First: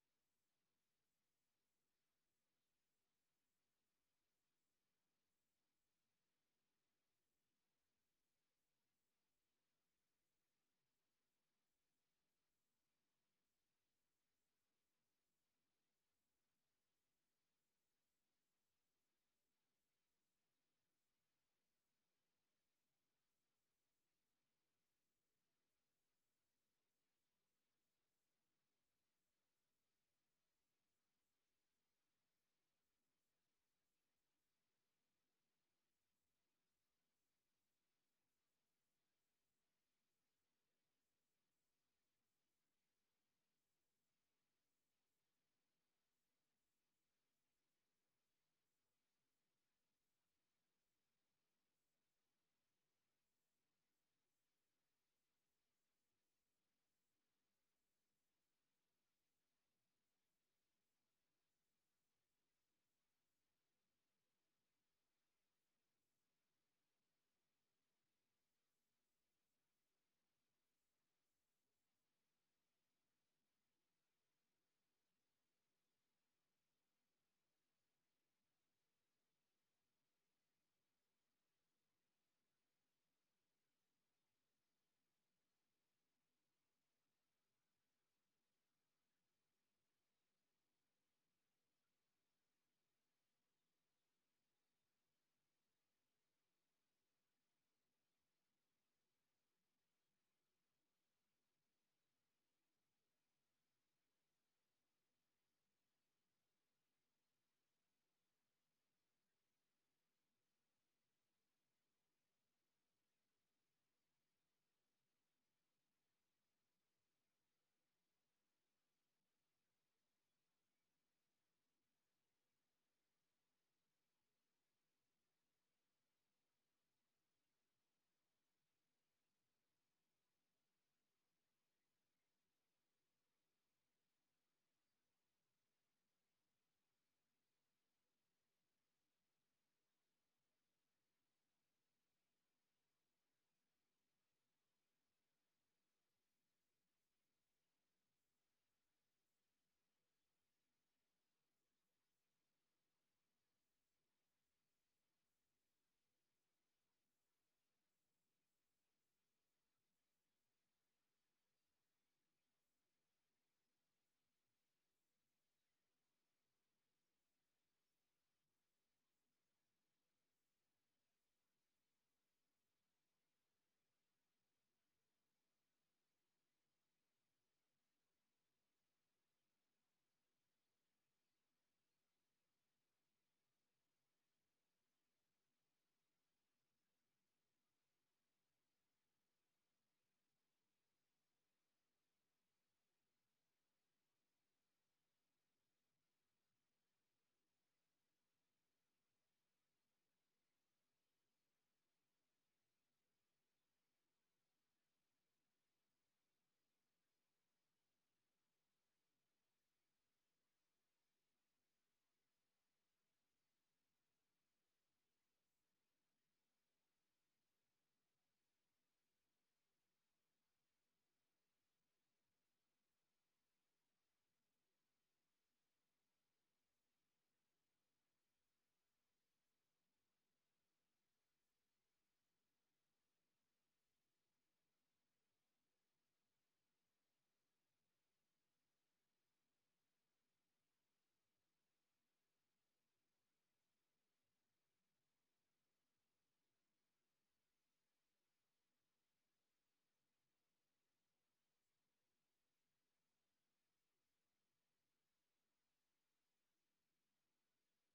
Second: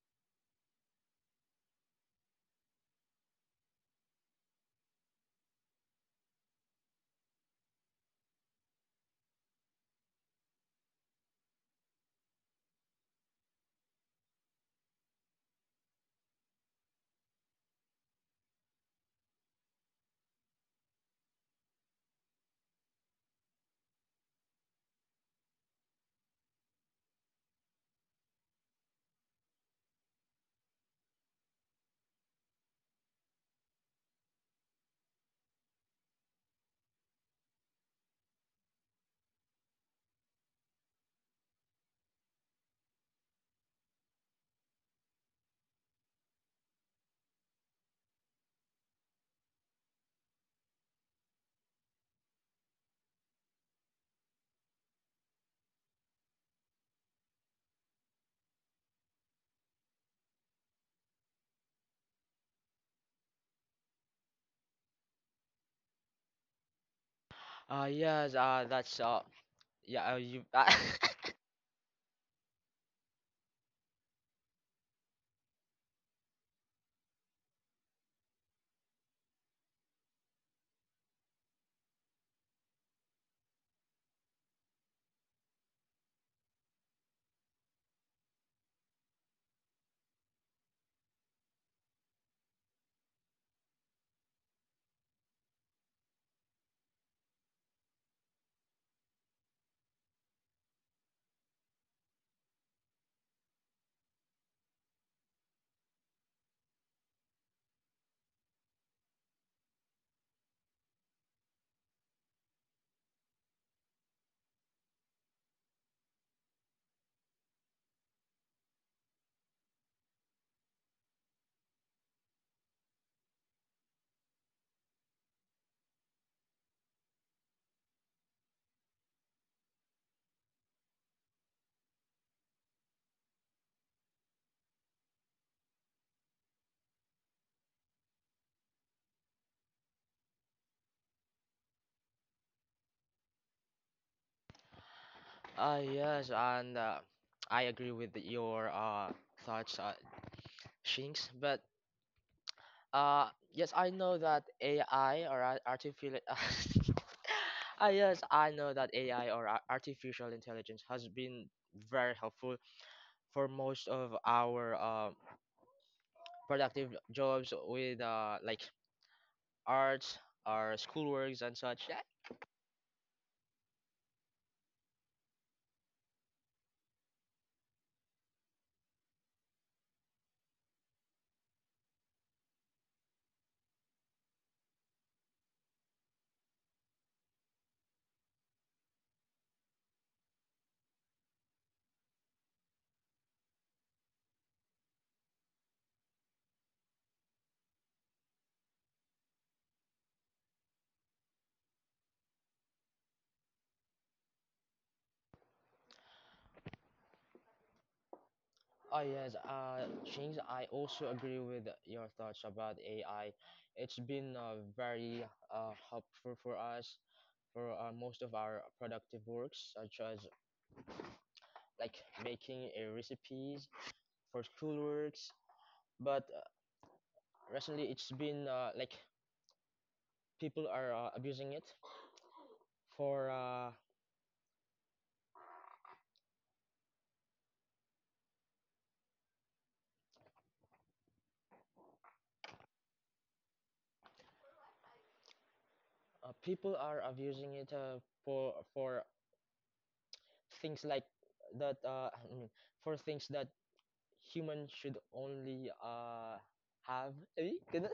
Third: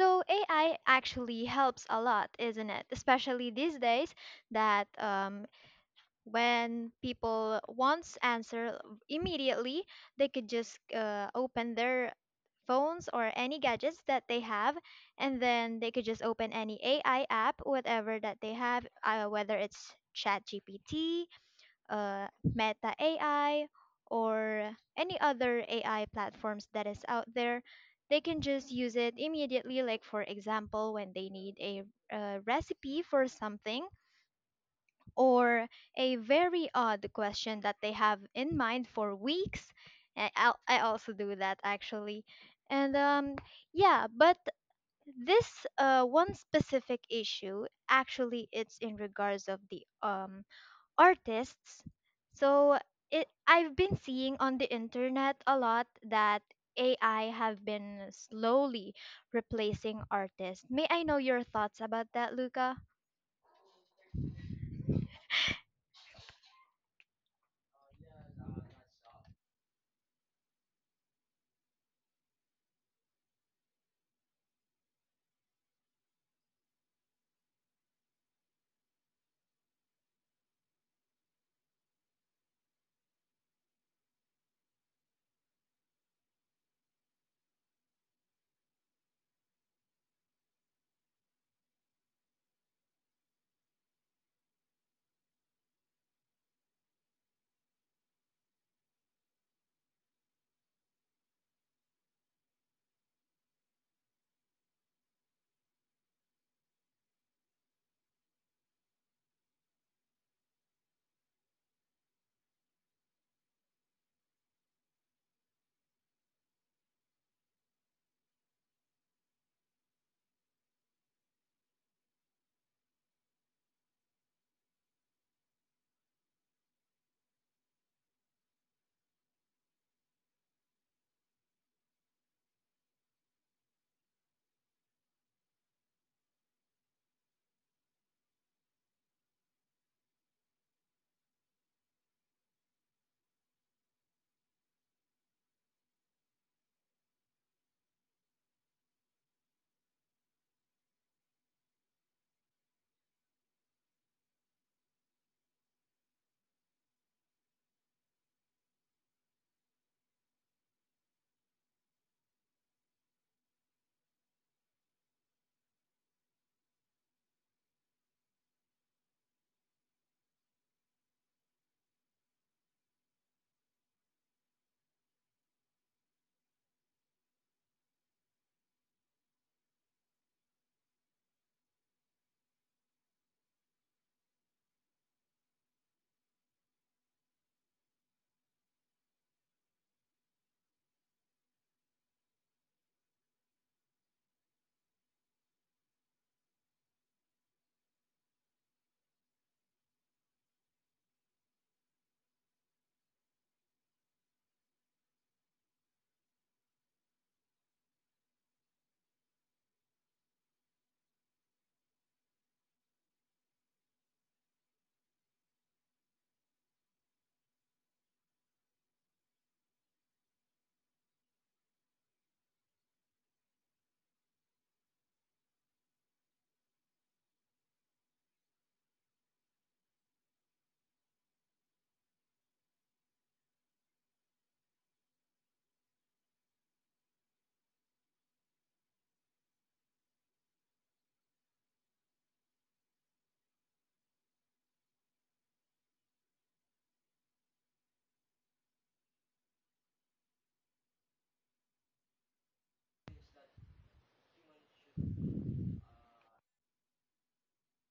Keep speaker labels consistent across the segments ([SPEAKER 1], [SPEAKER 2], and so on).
[SPEAKER 1] So AI actually helps a lot, isn't it? Especially these days that when people wants answer immediately, they could just open their phones or any gadgets that they have, and then they could just open any AI app, whatever that they have, whether it's ChatGPT uh, Meta AI or any other AI platforms that is out there, they can just use it immediately. Like, for example, when they need a recipe for something or a very odd question that they have in mind for weeks. I also do that actually. And yeah, but this one specific issue actually it's in regards of the artists. So I've been seeing on the internet a lot that AI have been slowly replacing artists. May I know your thoughts about that, Luca?
[SPEAKER 2] Uh, yes, uh, that's uh, yeah, uh, you, yes, and I agree with your thoughts, Shinx. But yes, I know that AI or ar- artificial, yes, I know that AI or artificial intelligence has been very helpful for most of our productive jobs with like arts, our schoolworks and such. Oh yes, James, I also agree with your thoughts about AI. It's been very helpful for us for most of our productive works, such as like making recipes for schoolworks. But recently, it's been like people are uh, abusing it for uh, uh, people are abusing it for things like that. For things that human should only have ganun.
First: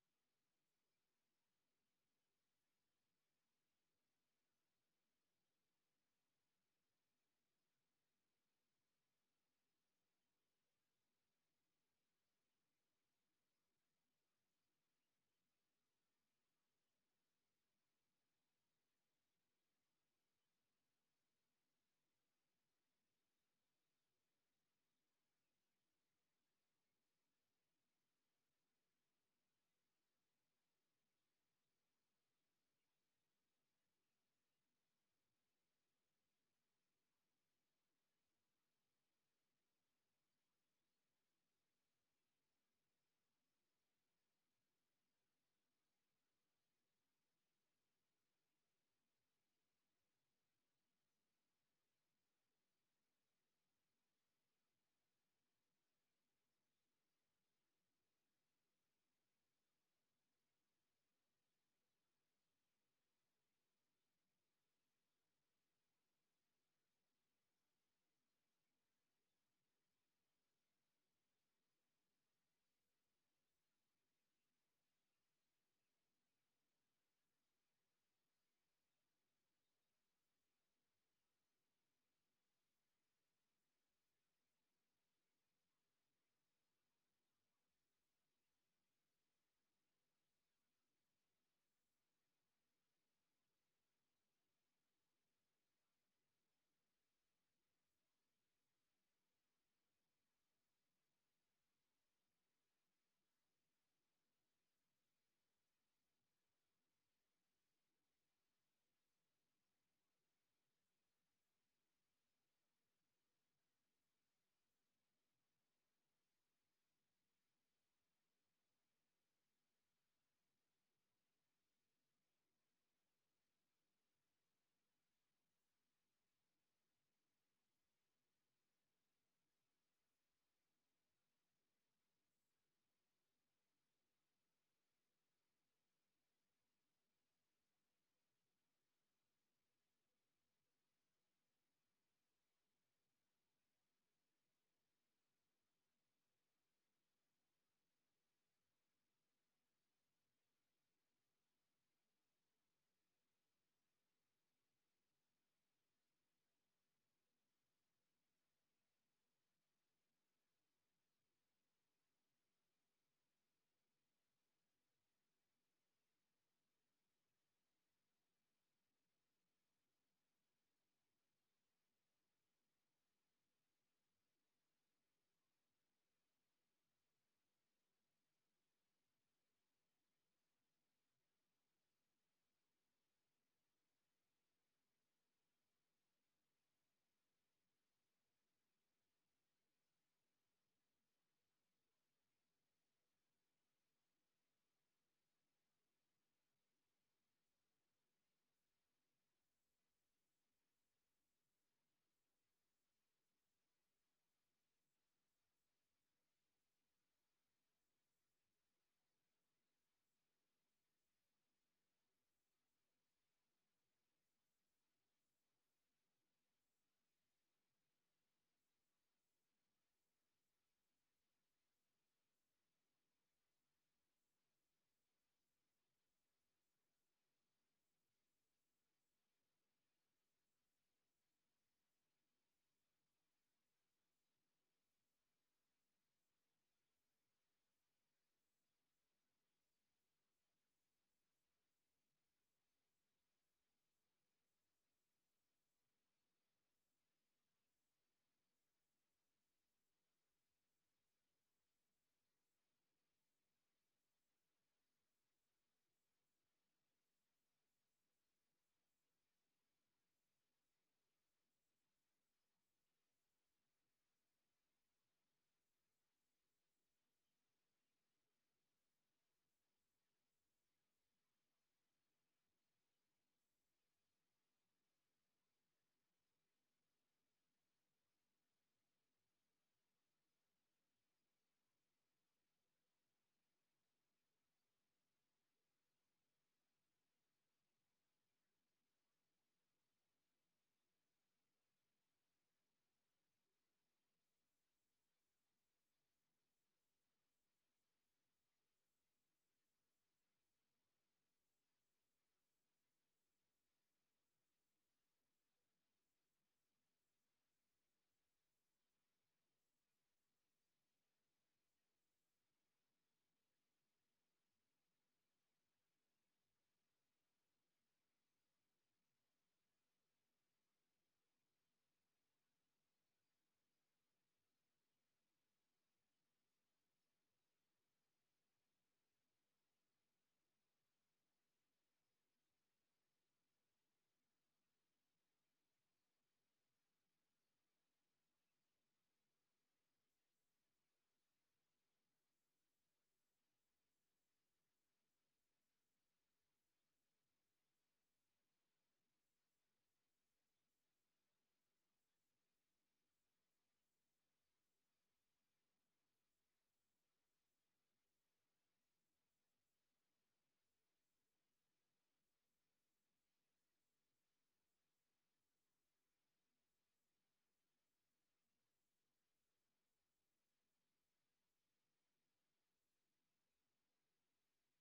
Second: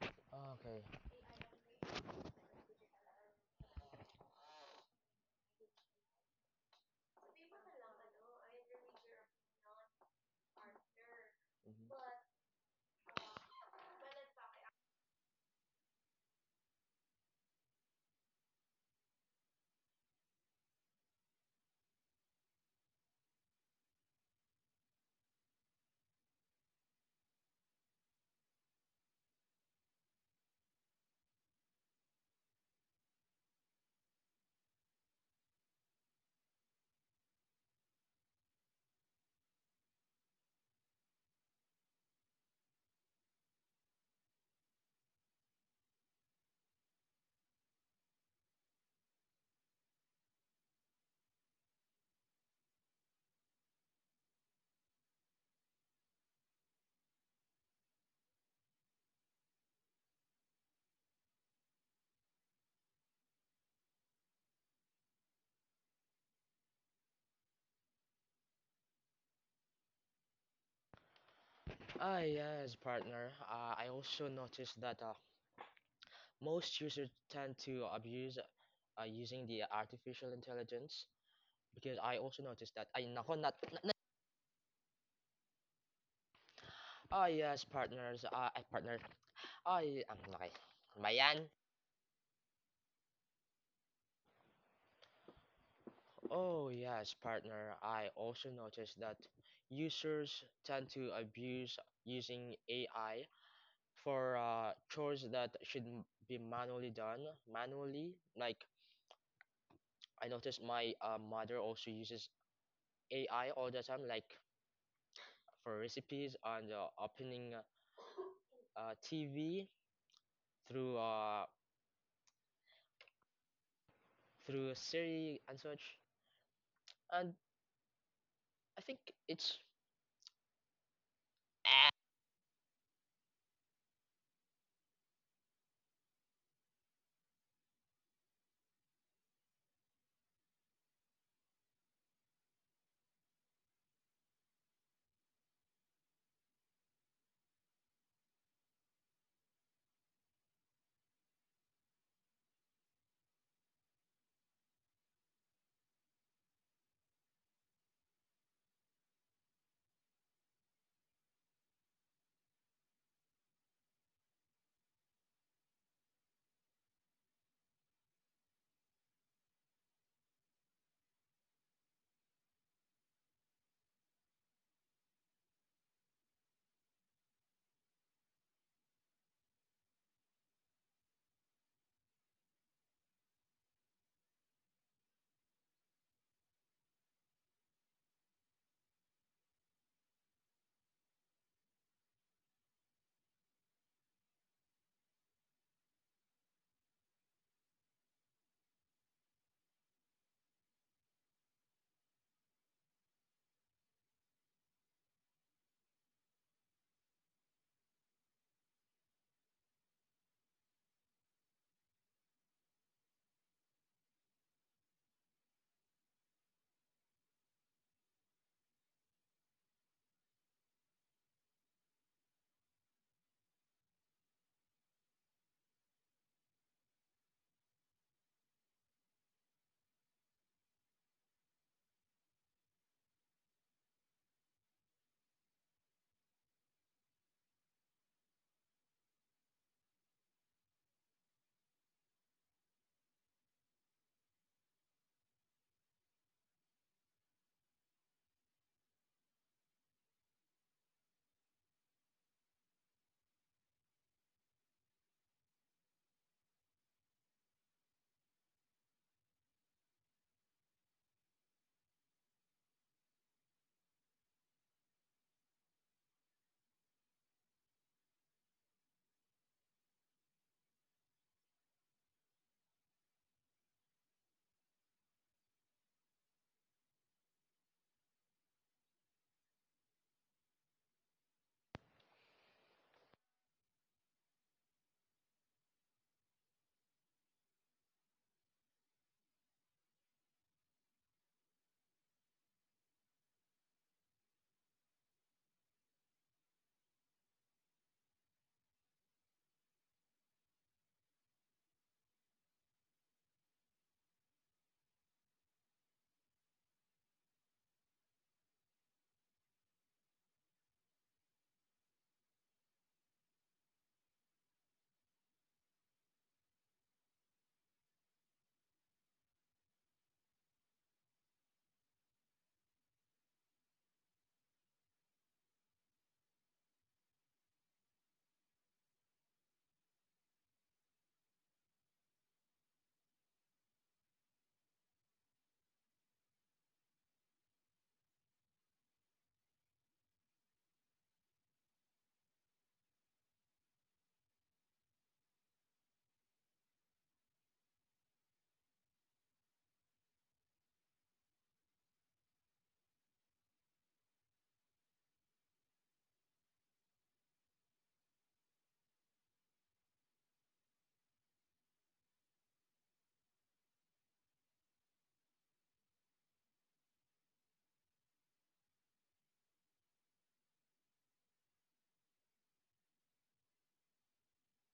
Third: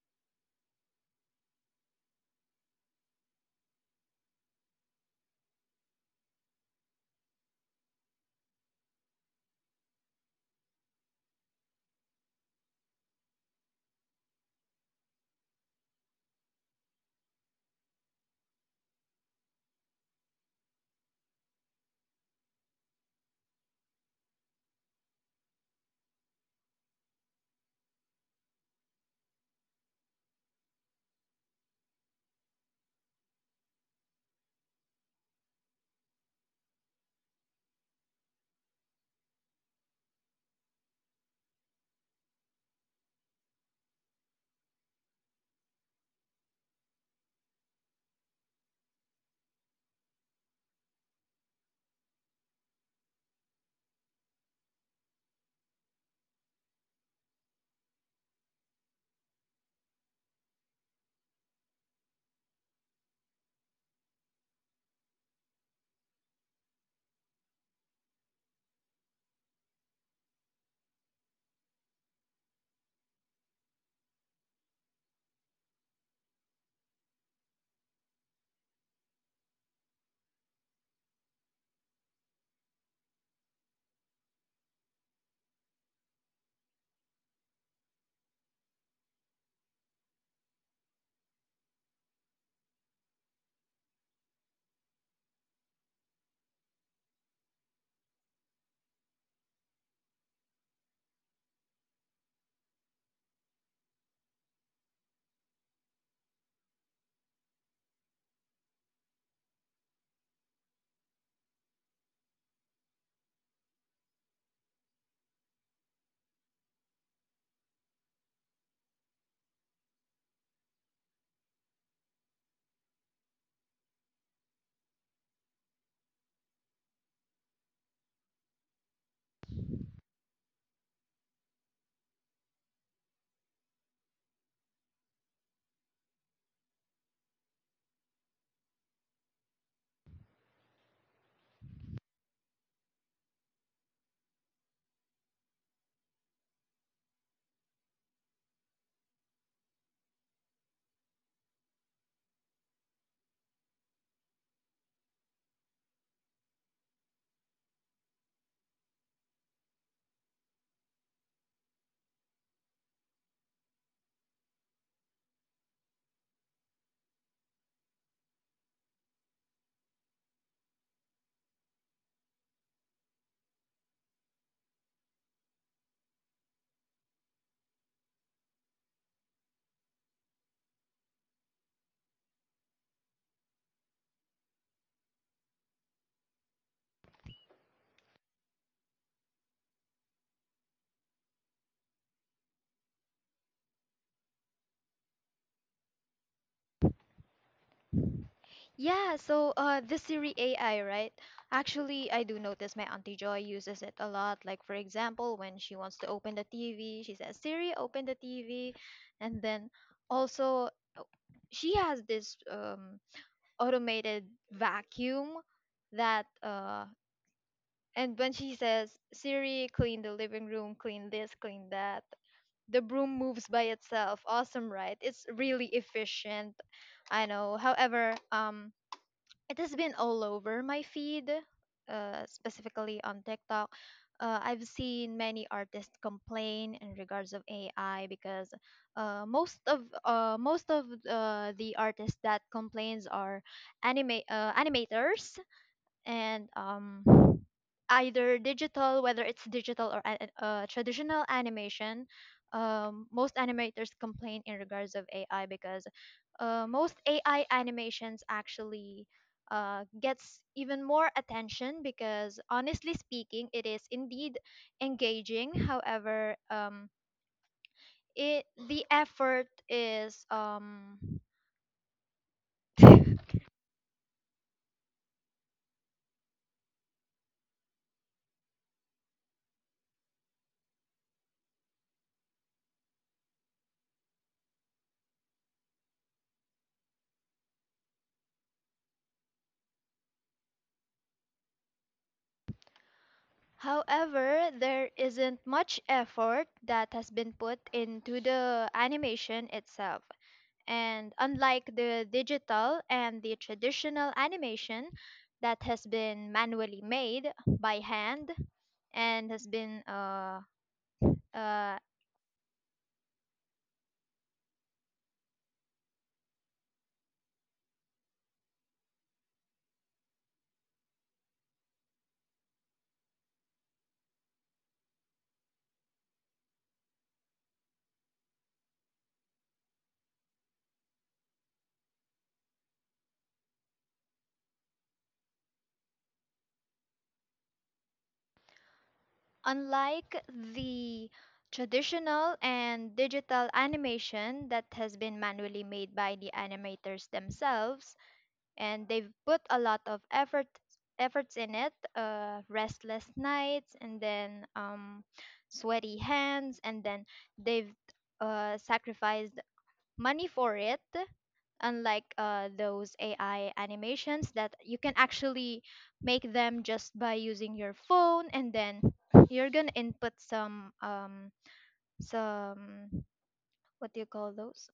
[SPEAKER 2] Okay. Mhm. Ah, yes, partner, I also noticed that most users tend to abuse using the artificial intelligence, because I also noticed that ay nako ah yes partners I partner I am okay ba yan? Oh yes, partner. I also noticed that users tend to abuse using AI for chores that should be manually done manually, like I noticed my mother also uses AI all the time, like for recipes and opening TV through through Siri and such. And I think it's
[SPEAKER 1] Yeah, so the Siri AI, right? Actually, I do notice my Auntie Joy uses it a lot. Like, for example, when she wants to open the TV, she says, Siri, open the TV. And then also, uh, she has this automated vacuum that And when she says, Siri, clean the living room, clean this, clean that, the broom moves by itself. Awesome, right? It's really efficient. I know. However, it has been all over my feed, specifically on TikTok. I've seen many artists complain in regards of AI because uh, most of most of the artists that complains are anime animators, and either digital, whether it's digital or traditional animation. Most animators complain in regards of AI because most AI animations actually gets even more attention because honestly speaking, it is indeed engaging. However, it the effort is However, there isn't much effort that has been put into the animation itself. And unlike the digital and the traditional animation that has been manually made by hand and has been uh, unlike the traditional and digital animation that has been manually made by the animators themselves, and they've put a lot of efforts in it, restless nights, and then sweaty hands, and then they've sacrificed money for it, unlike those ai animations that you can actually make them just by using your phone, and then you're gonna input some what do you call those?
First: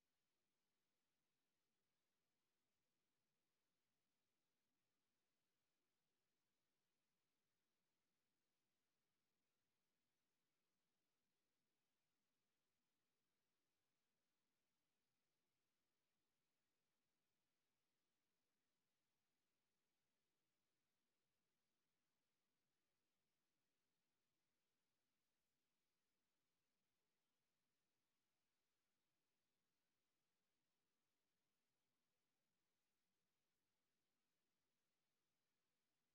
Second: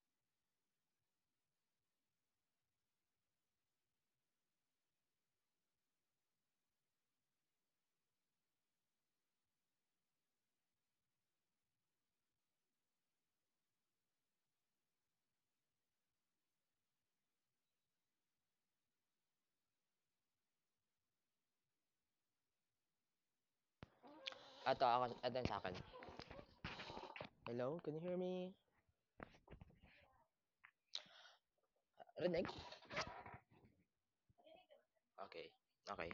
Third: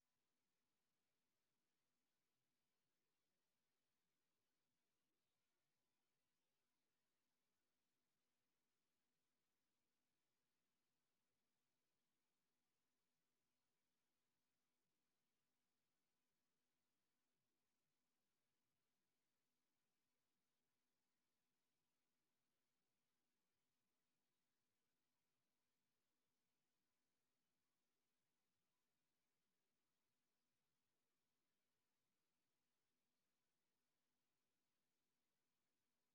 [SPEAKER 2] Ato ako ato sa akin. Hello, can you hear me? Rinig. Okay. Okay.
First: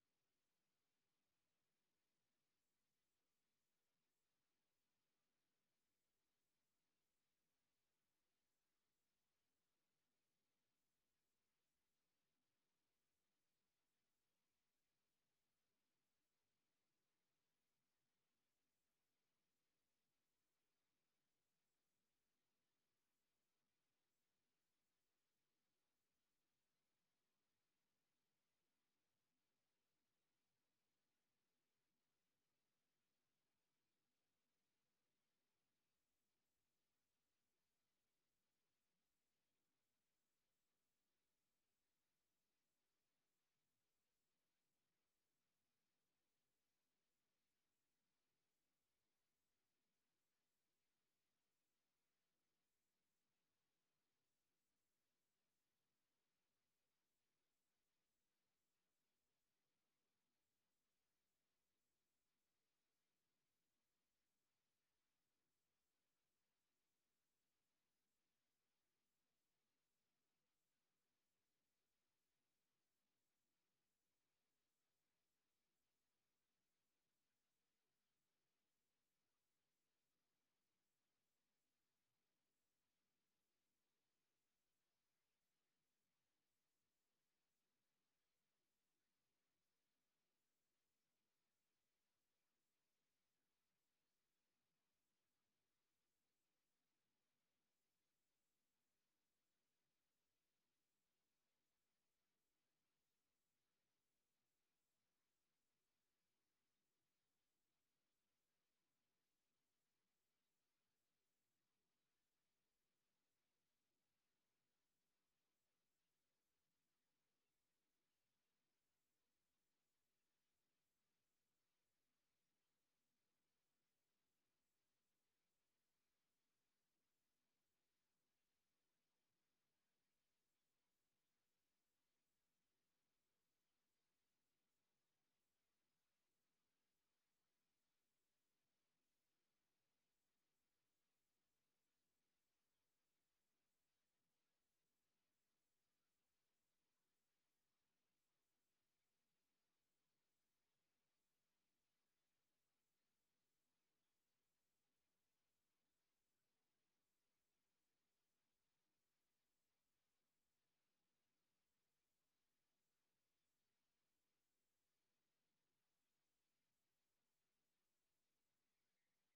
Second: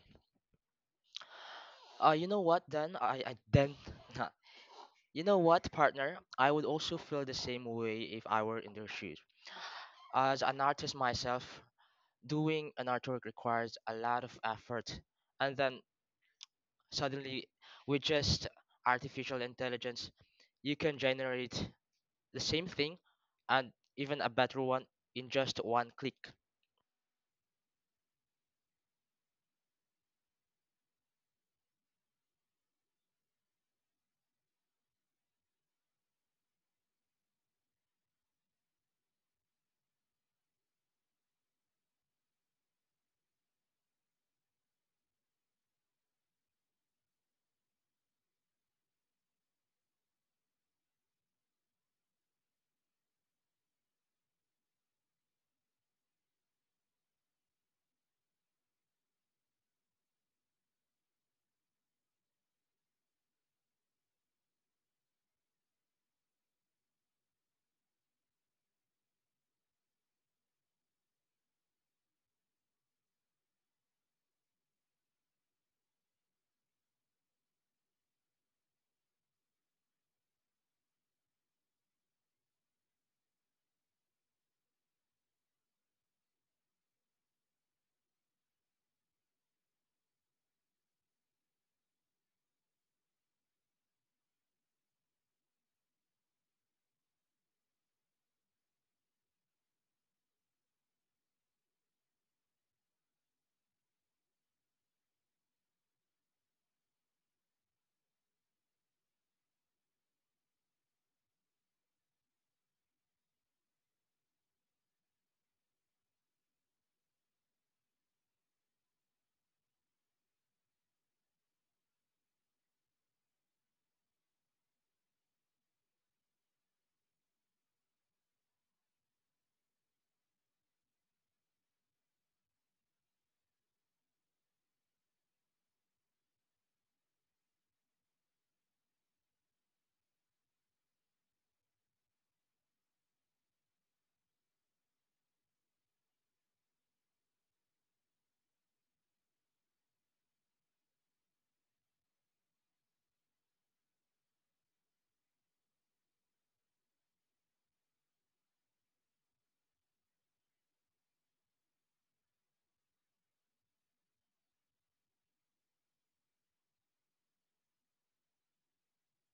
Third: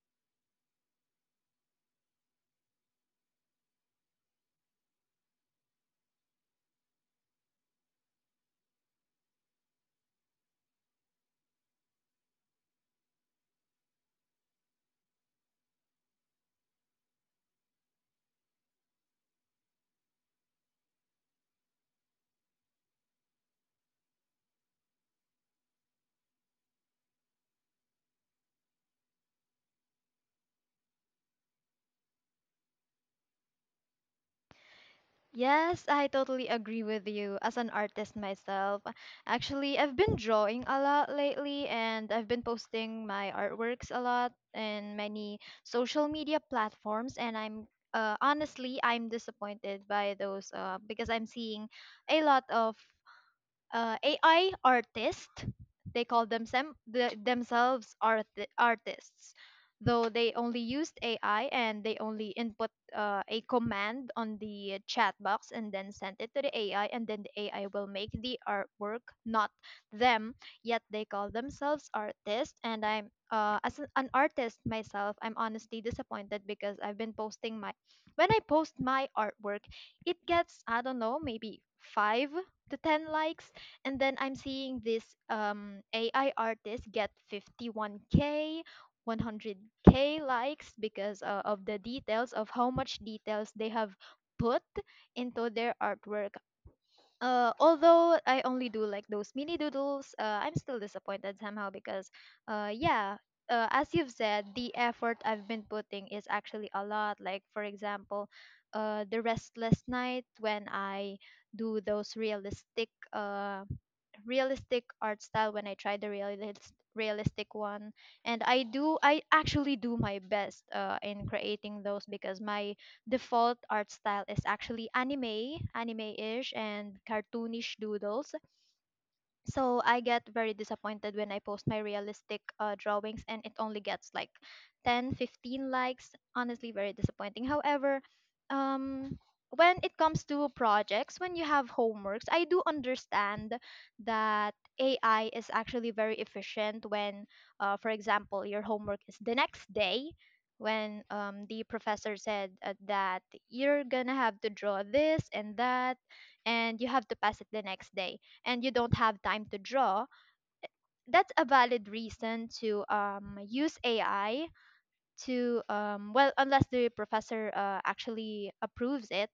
[SPEAKER 2] you know what then I then You know what, partner? I would also feel the same way if I were in their shoes. As an artist myself, doing an artwork requires a lot of effort, and then suddenly, with just artificial intelligence, you can generate the same thing and even a better one in just one click.
[SPEAKER 1] Yes, I totally agree with you. As an artist myself, actually, I've been drawing a lot lately, and I've been posting my artworks a lot in many social media platforms. And I'm honestly, I'm disappointed by those, because I'm seeing a lot of AI artists. They call themselves artists, though they only used AI and they only input a command on the chat box and then sent it to the AI, and then the AI will make the artwork, not them. Yet they call themselves artists, and I'm as an artist myself, I'm honestly disappointed because I've been posting my when I post my artwork, it gets, I don't know, maybe five to 10 likes. And then I'm seeing this AI artist get 51K, 100K likes because of the details of how much details they have put into their artwork. Although I only do like those mini doodles, I'm still disappointed somehow because, yeah. As you've said, the effort I've been putting is actually a lot. Like, for example, the restless night when I do those realistic art style, when I try the realistic one. And I actually do my best in creating those because my default art style is actually anime, anime ish, and cartoonish doodles. So I get very disappointed when I post my realistic drawings and it only gets like 10, 15 likes. Honestly very disappointing. However, um when it comes to projects, when you have homeworks, I do understand that ai is actually very efficient when, for example, your homework is the next day, when the professor said that you're gonna have to draw this and that and you have to pass it the next day and you don't have time to draw, that's a valid reason to use AI, well, unless the professor actually approves it.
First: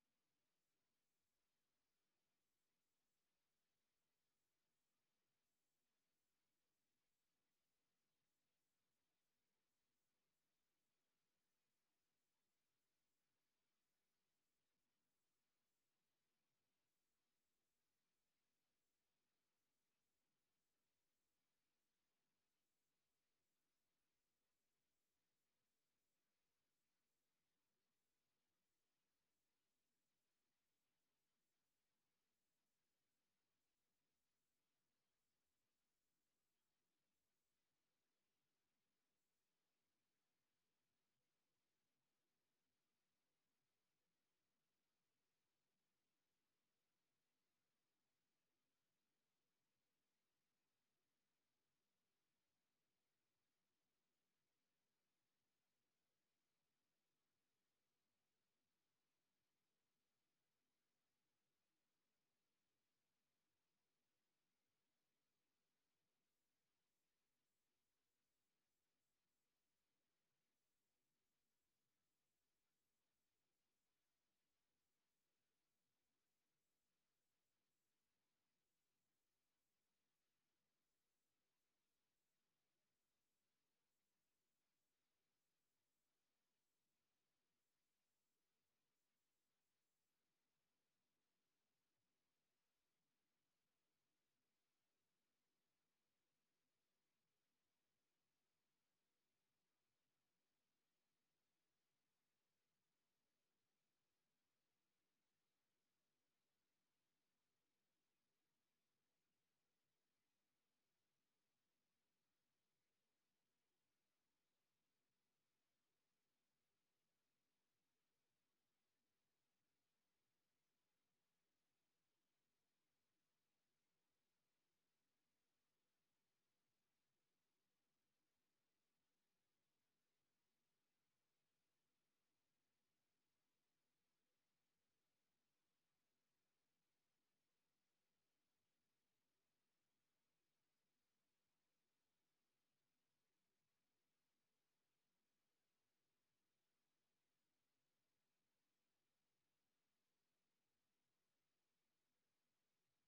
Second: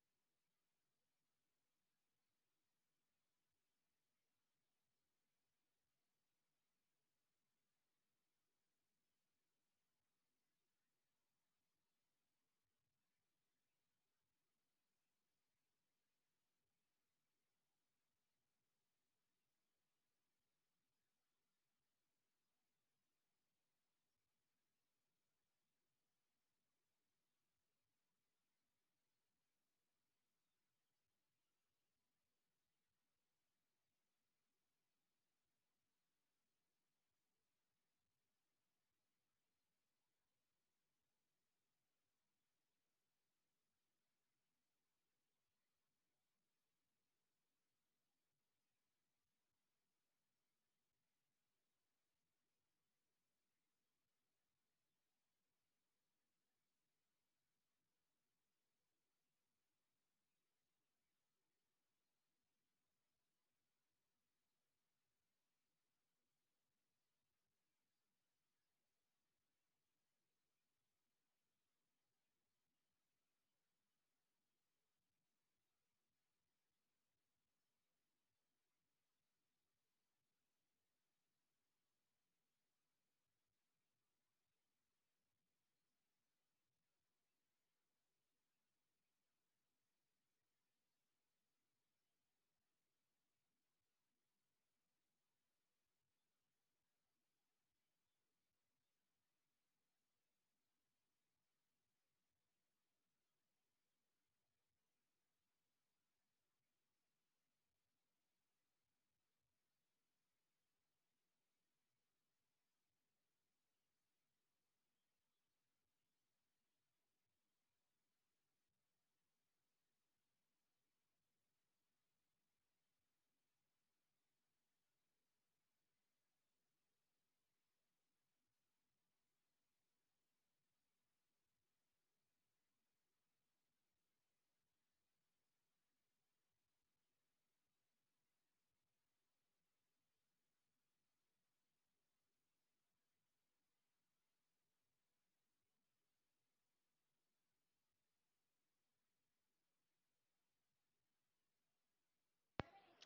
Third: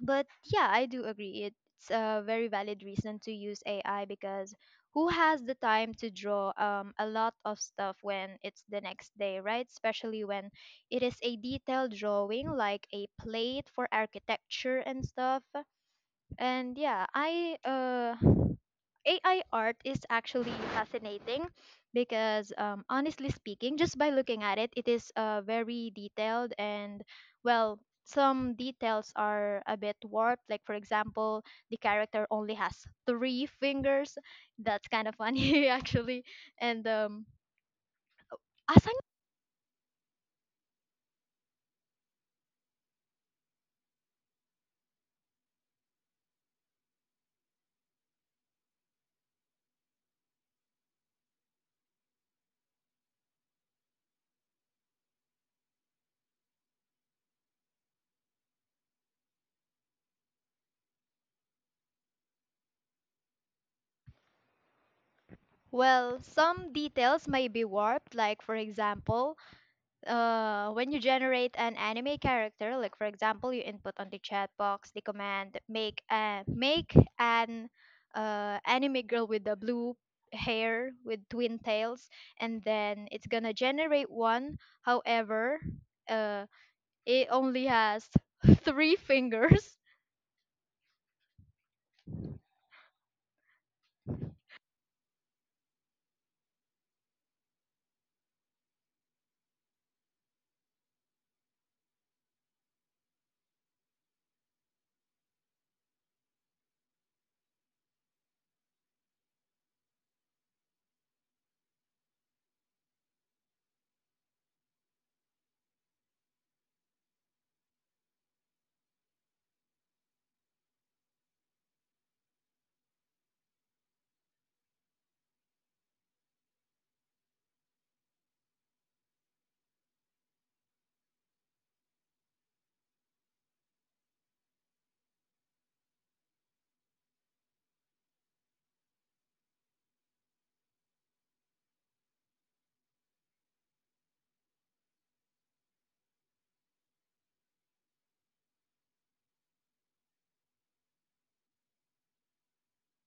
[SPEAKER 1] But yeah, I do agree. It's a very valid reason to use AI because who has the time to draw a lot of stuff when it's the next day, right? Especially when it is a detailed drawing like a plate for architecture and stuff. And yeah, I AI art is actually fascinating because, honestly speaking, just by looking at it, it is very detailed and, well, some details are a bit warped. Like, for example, the character only has three fingers. That's kind of funny, actually. And, asang- well, some details may be warped. Like, for example, when you generate an anime character, like for example, you input on the chat box the command, make an anime girl with the blue hair with twin tails, and then it's gonna generate one. However, uh, it only has three fingers.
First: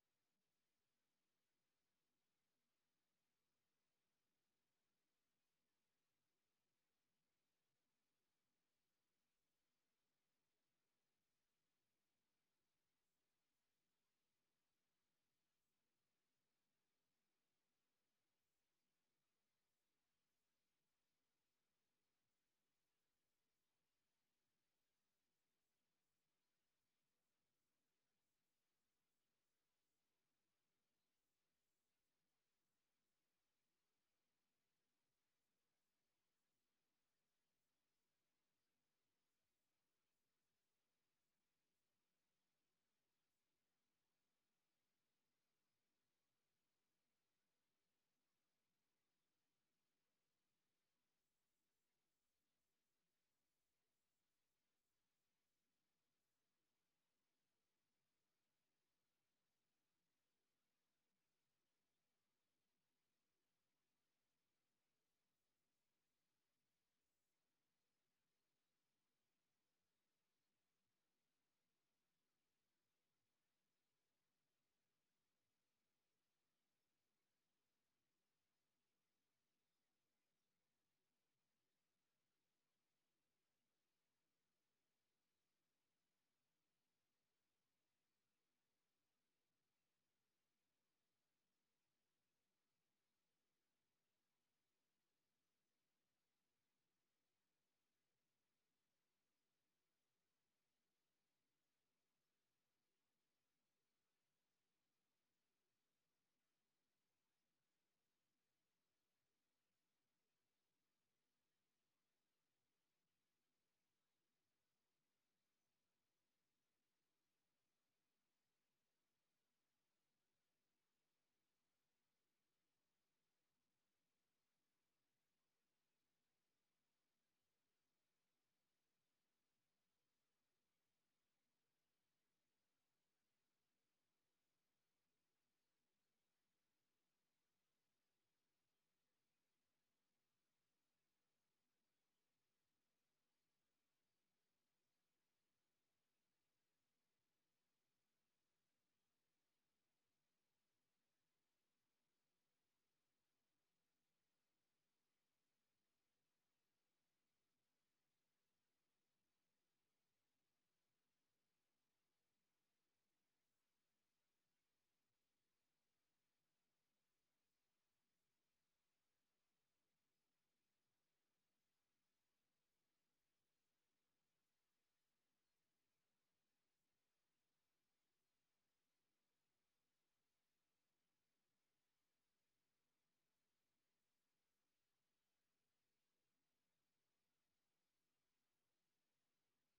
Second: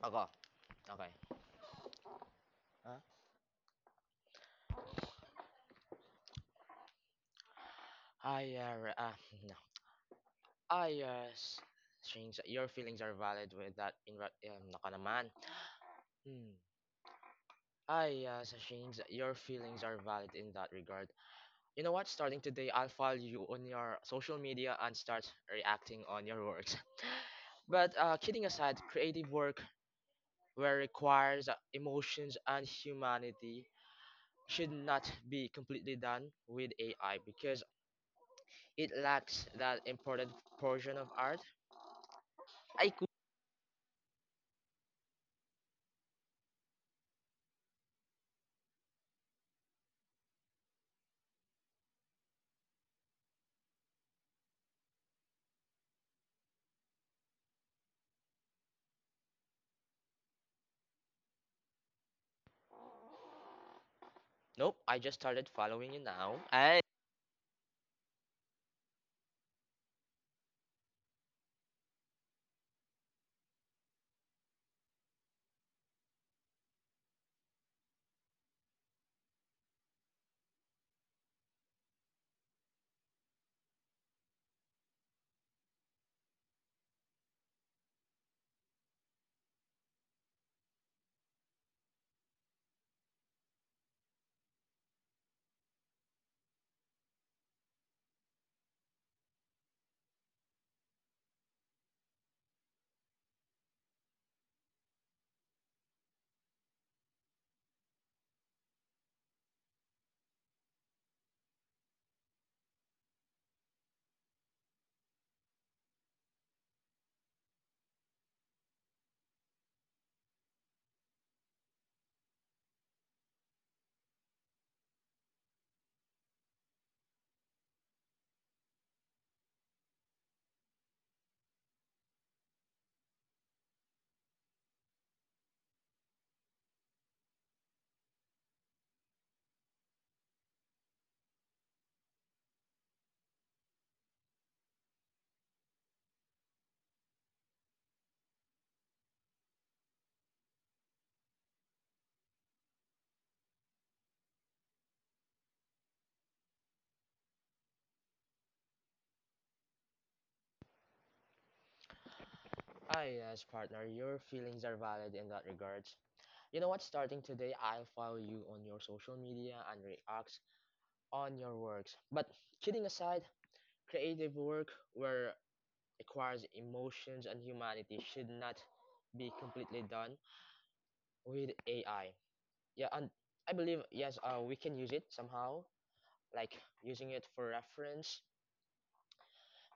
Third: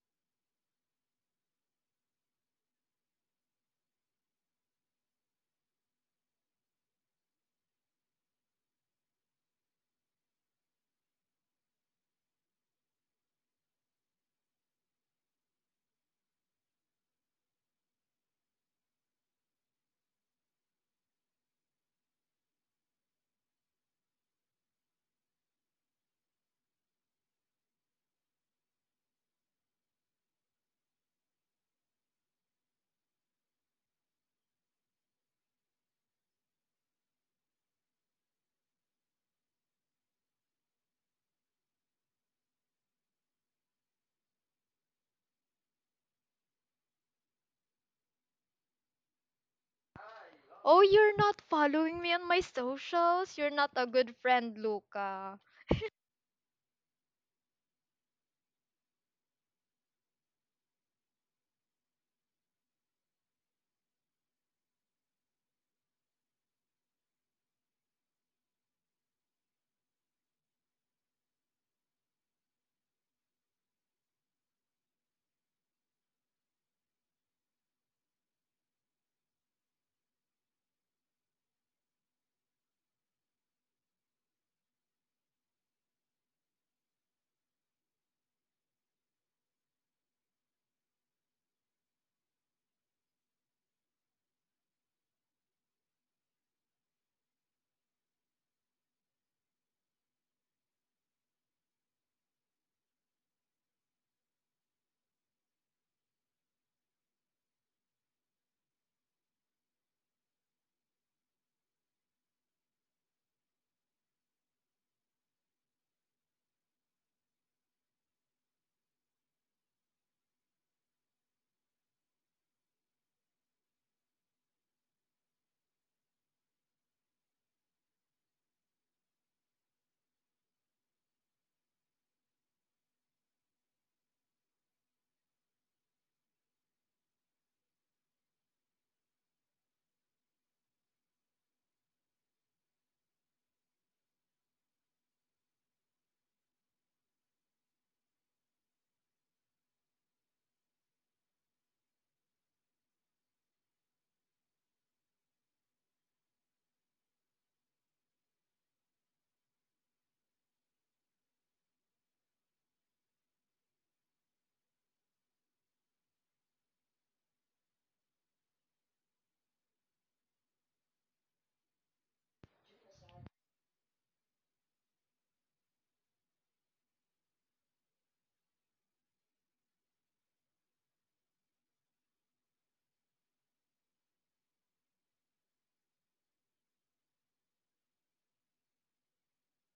[SPEAKER 2] Okay, okay. Huh? I uh, ah, no. I s- strings. Your feelings are valid with that. Naka naman. Hmm. Ah, yeah, Sashins, your feelings are valid in that regard. You know what? Starting today, I'll follow you on your social media and start reacting on your works. But kidding aside, creative work where requires emotions and humanity should not be completely done with AI, because it lacks that important portion of art. I could.
[SPEAKER 1] Oh, you're not following me on my socials. You're not a good friend, Luca.
[SPEAKER 2] Nope, I just started following you now. I. Ah, yes, partner, your feelings are valid in that regard. You know what? Starting today, I'll follow you on your social media and react on your works. But kidding aside, creative work where requires emotions and humanity should not be completely done with AI. Yeah, and I believe yes, we can use it somehow, like using it for reference.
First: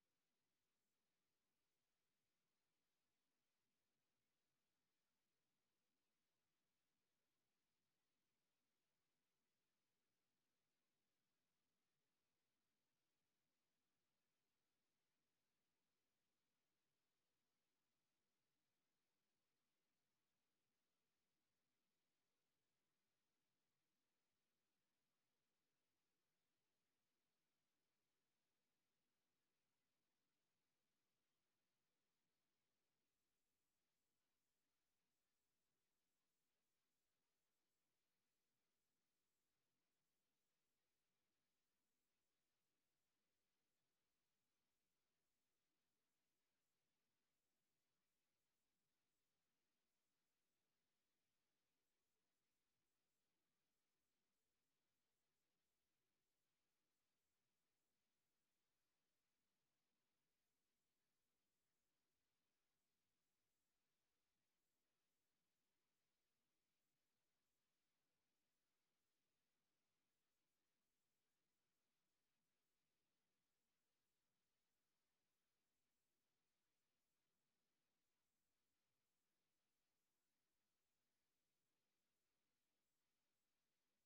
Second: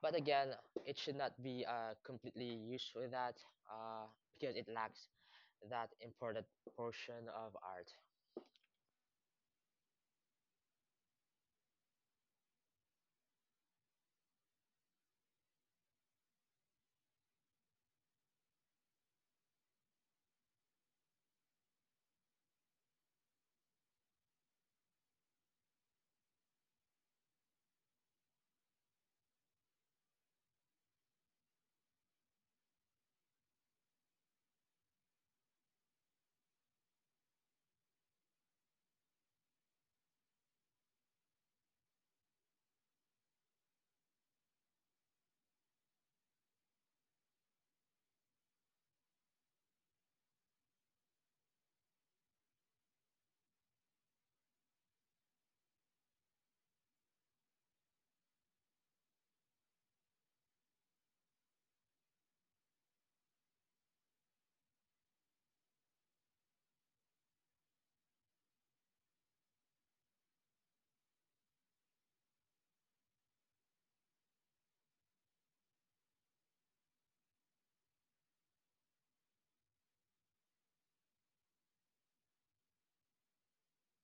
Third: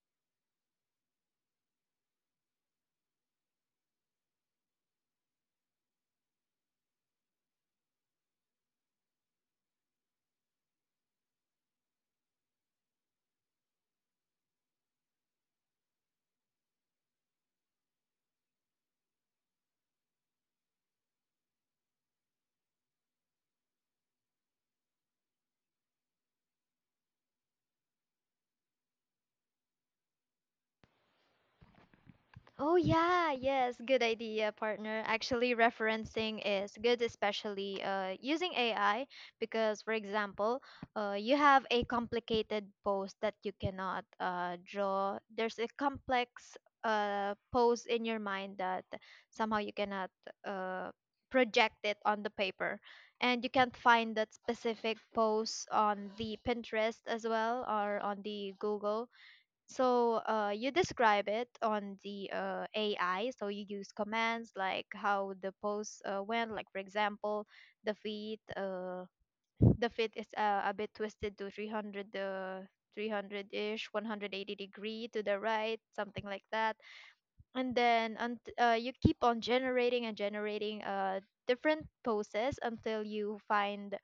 [SPEAKER 2] But again, it should not be completely used with that uh, because it lacks that important portion of art.
[SPEAKER 1] Oh yeah, yes, good idea, partner. Actually, referencing is good, especially using AI because, for example, you have a complicated pose that you cannot draw. There's a complex pose in your mind that somehow you cannot uh, project it on the paper, and you can't find that specific pose on the Pinterest as well or on the Google, so you describe it on the AI. So you use commands like how the pose went. Like for example, the feet, uh, the feet is a bit twisted to 300, 300 ish, 180 degree to the right, something like that. And then unt you keep on generating and generating different poses until you find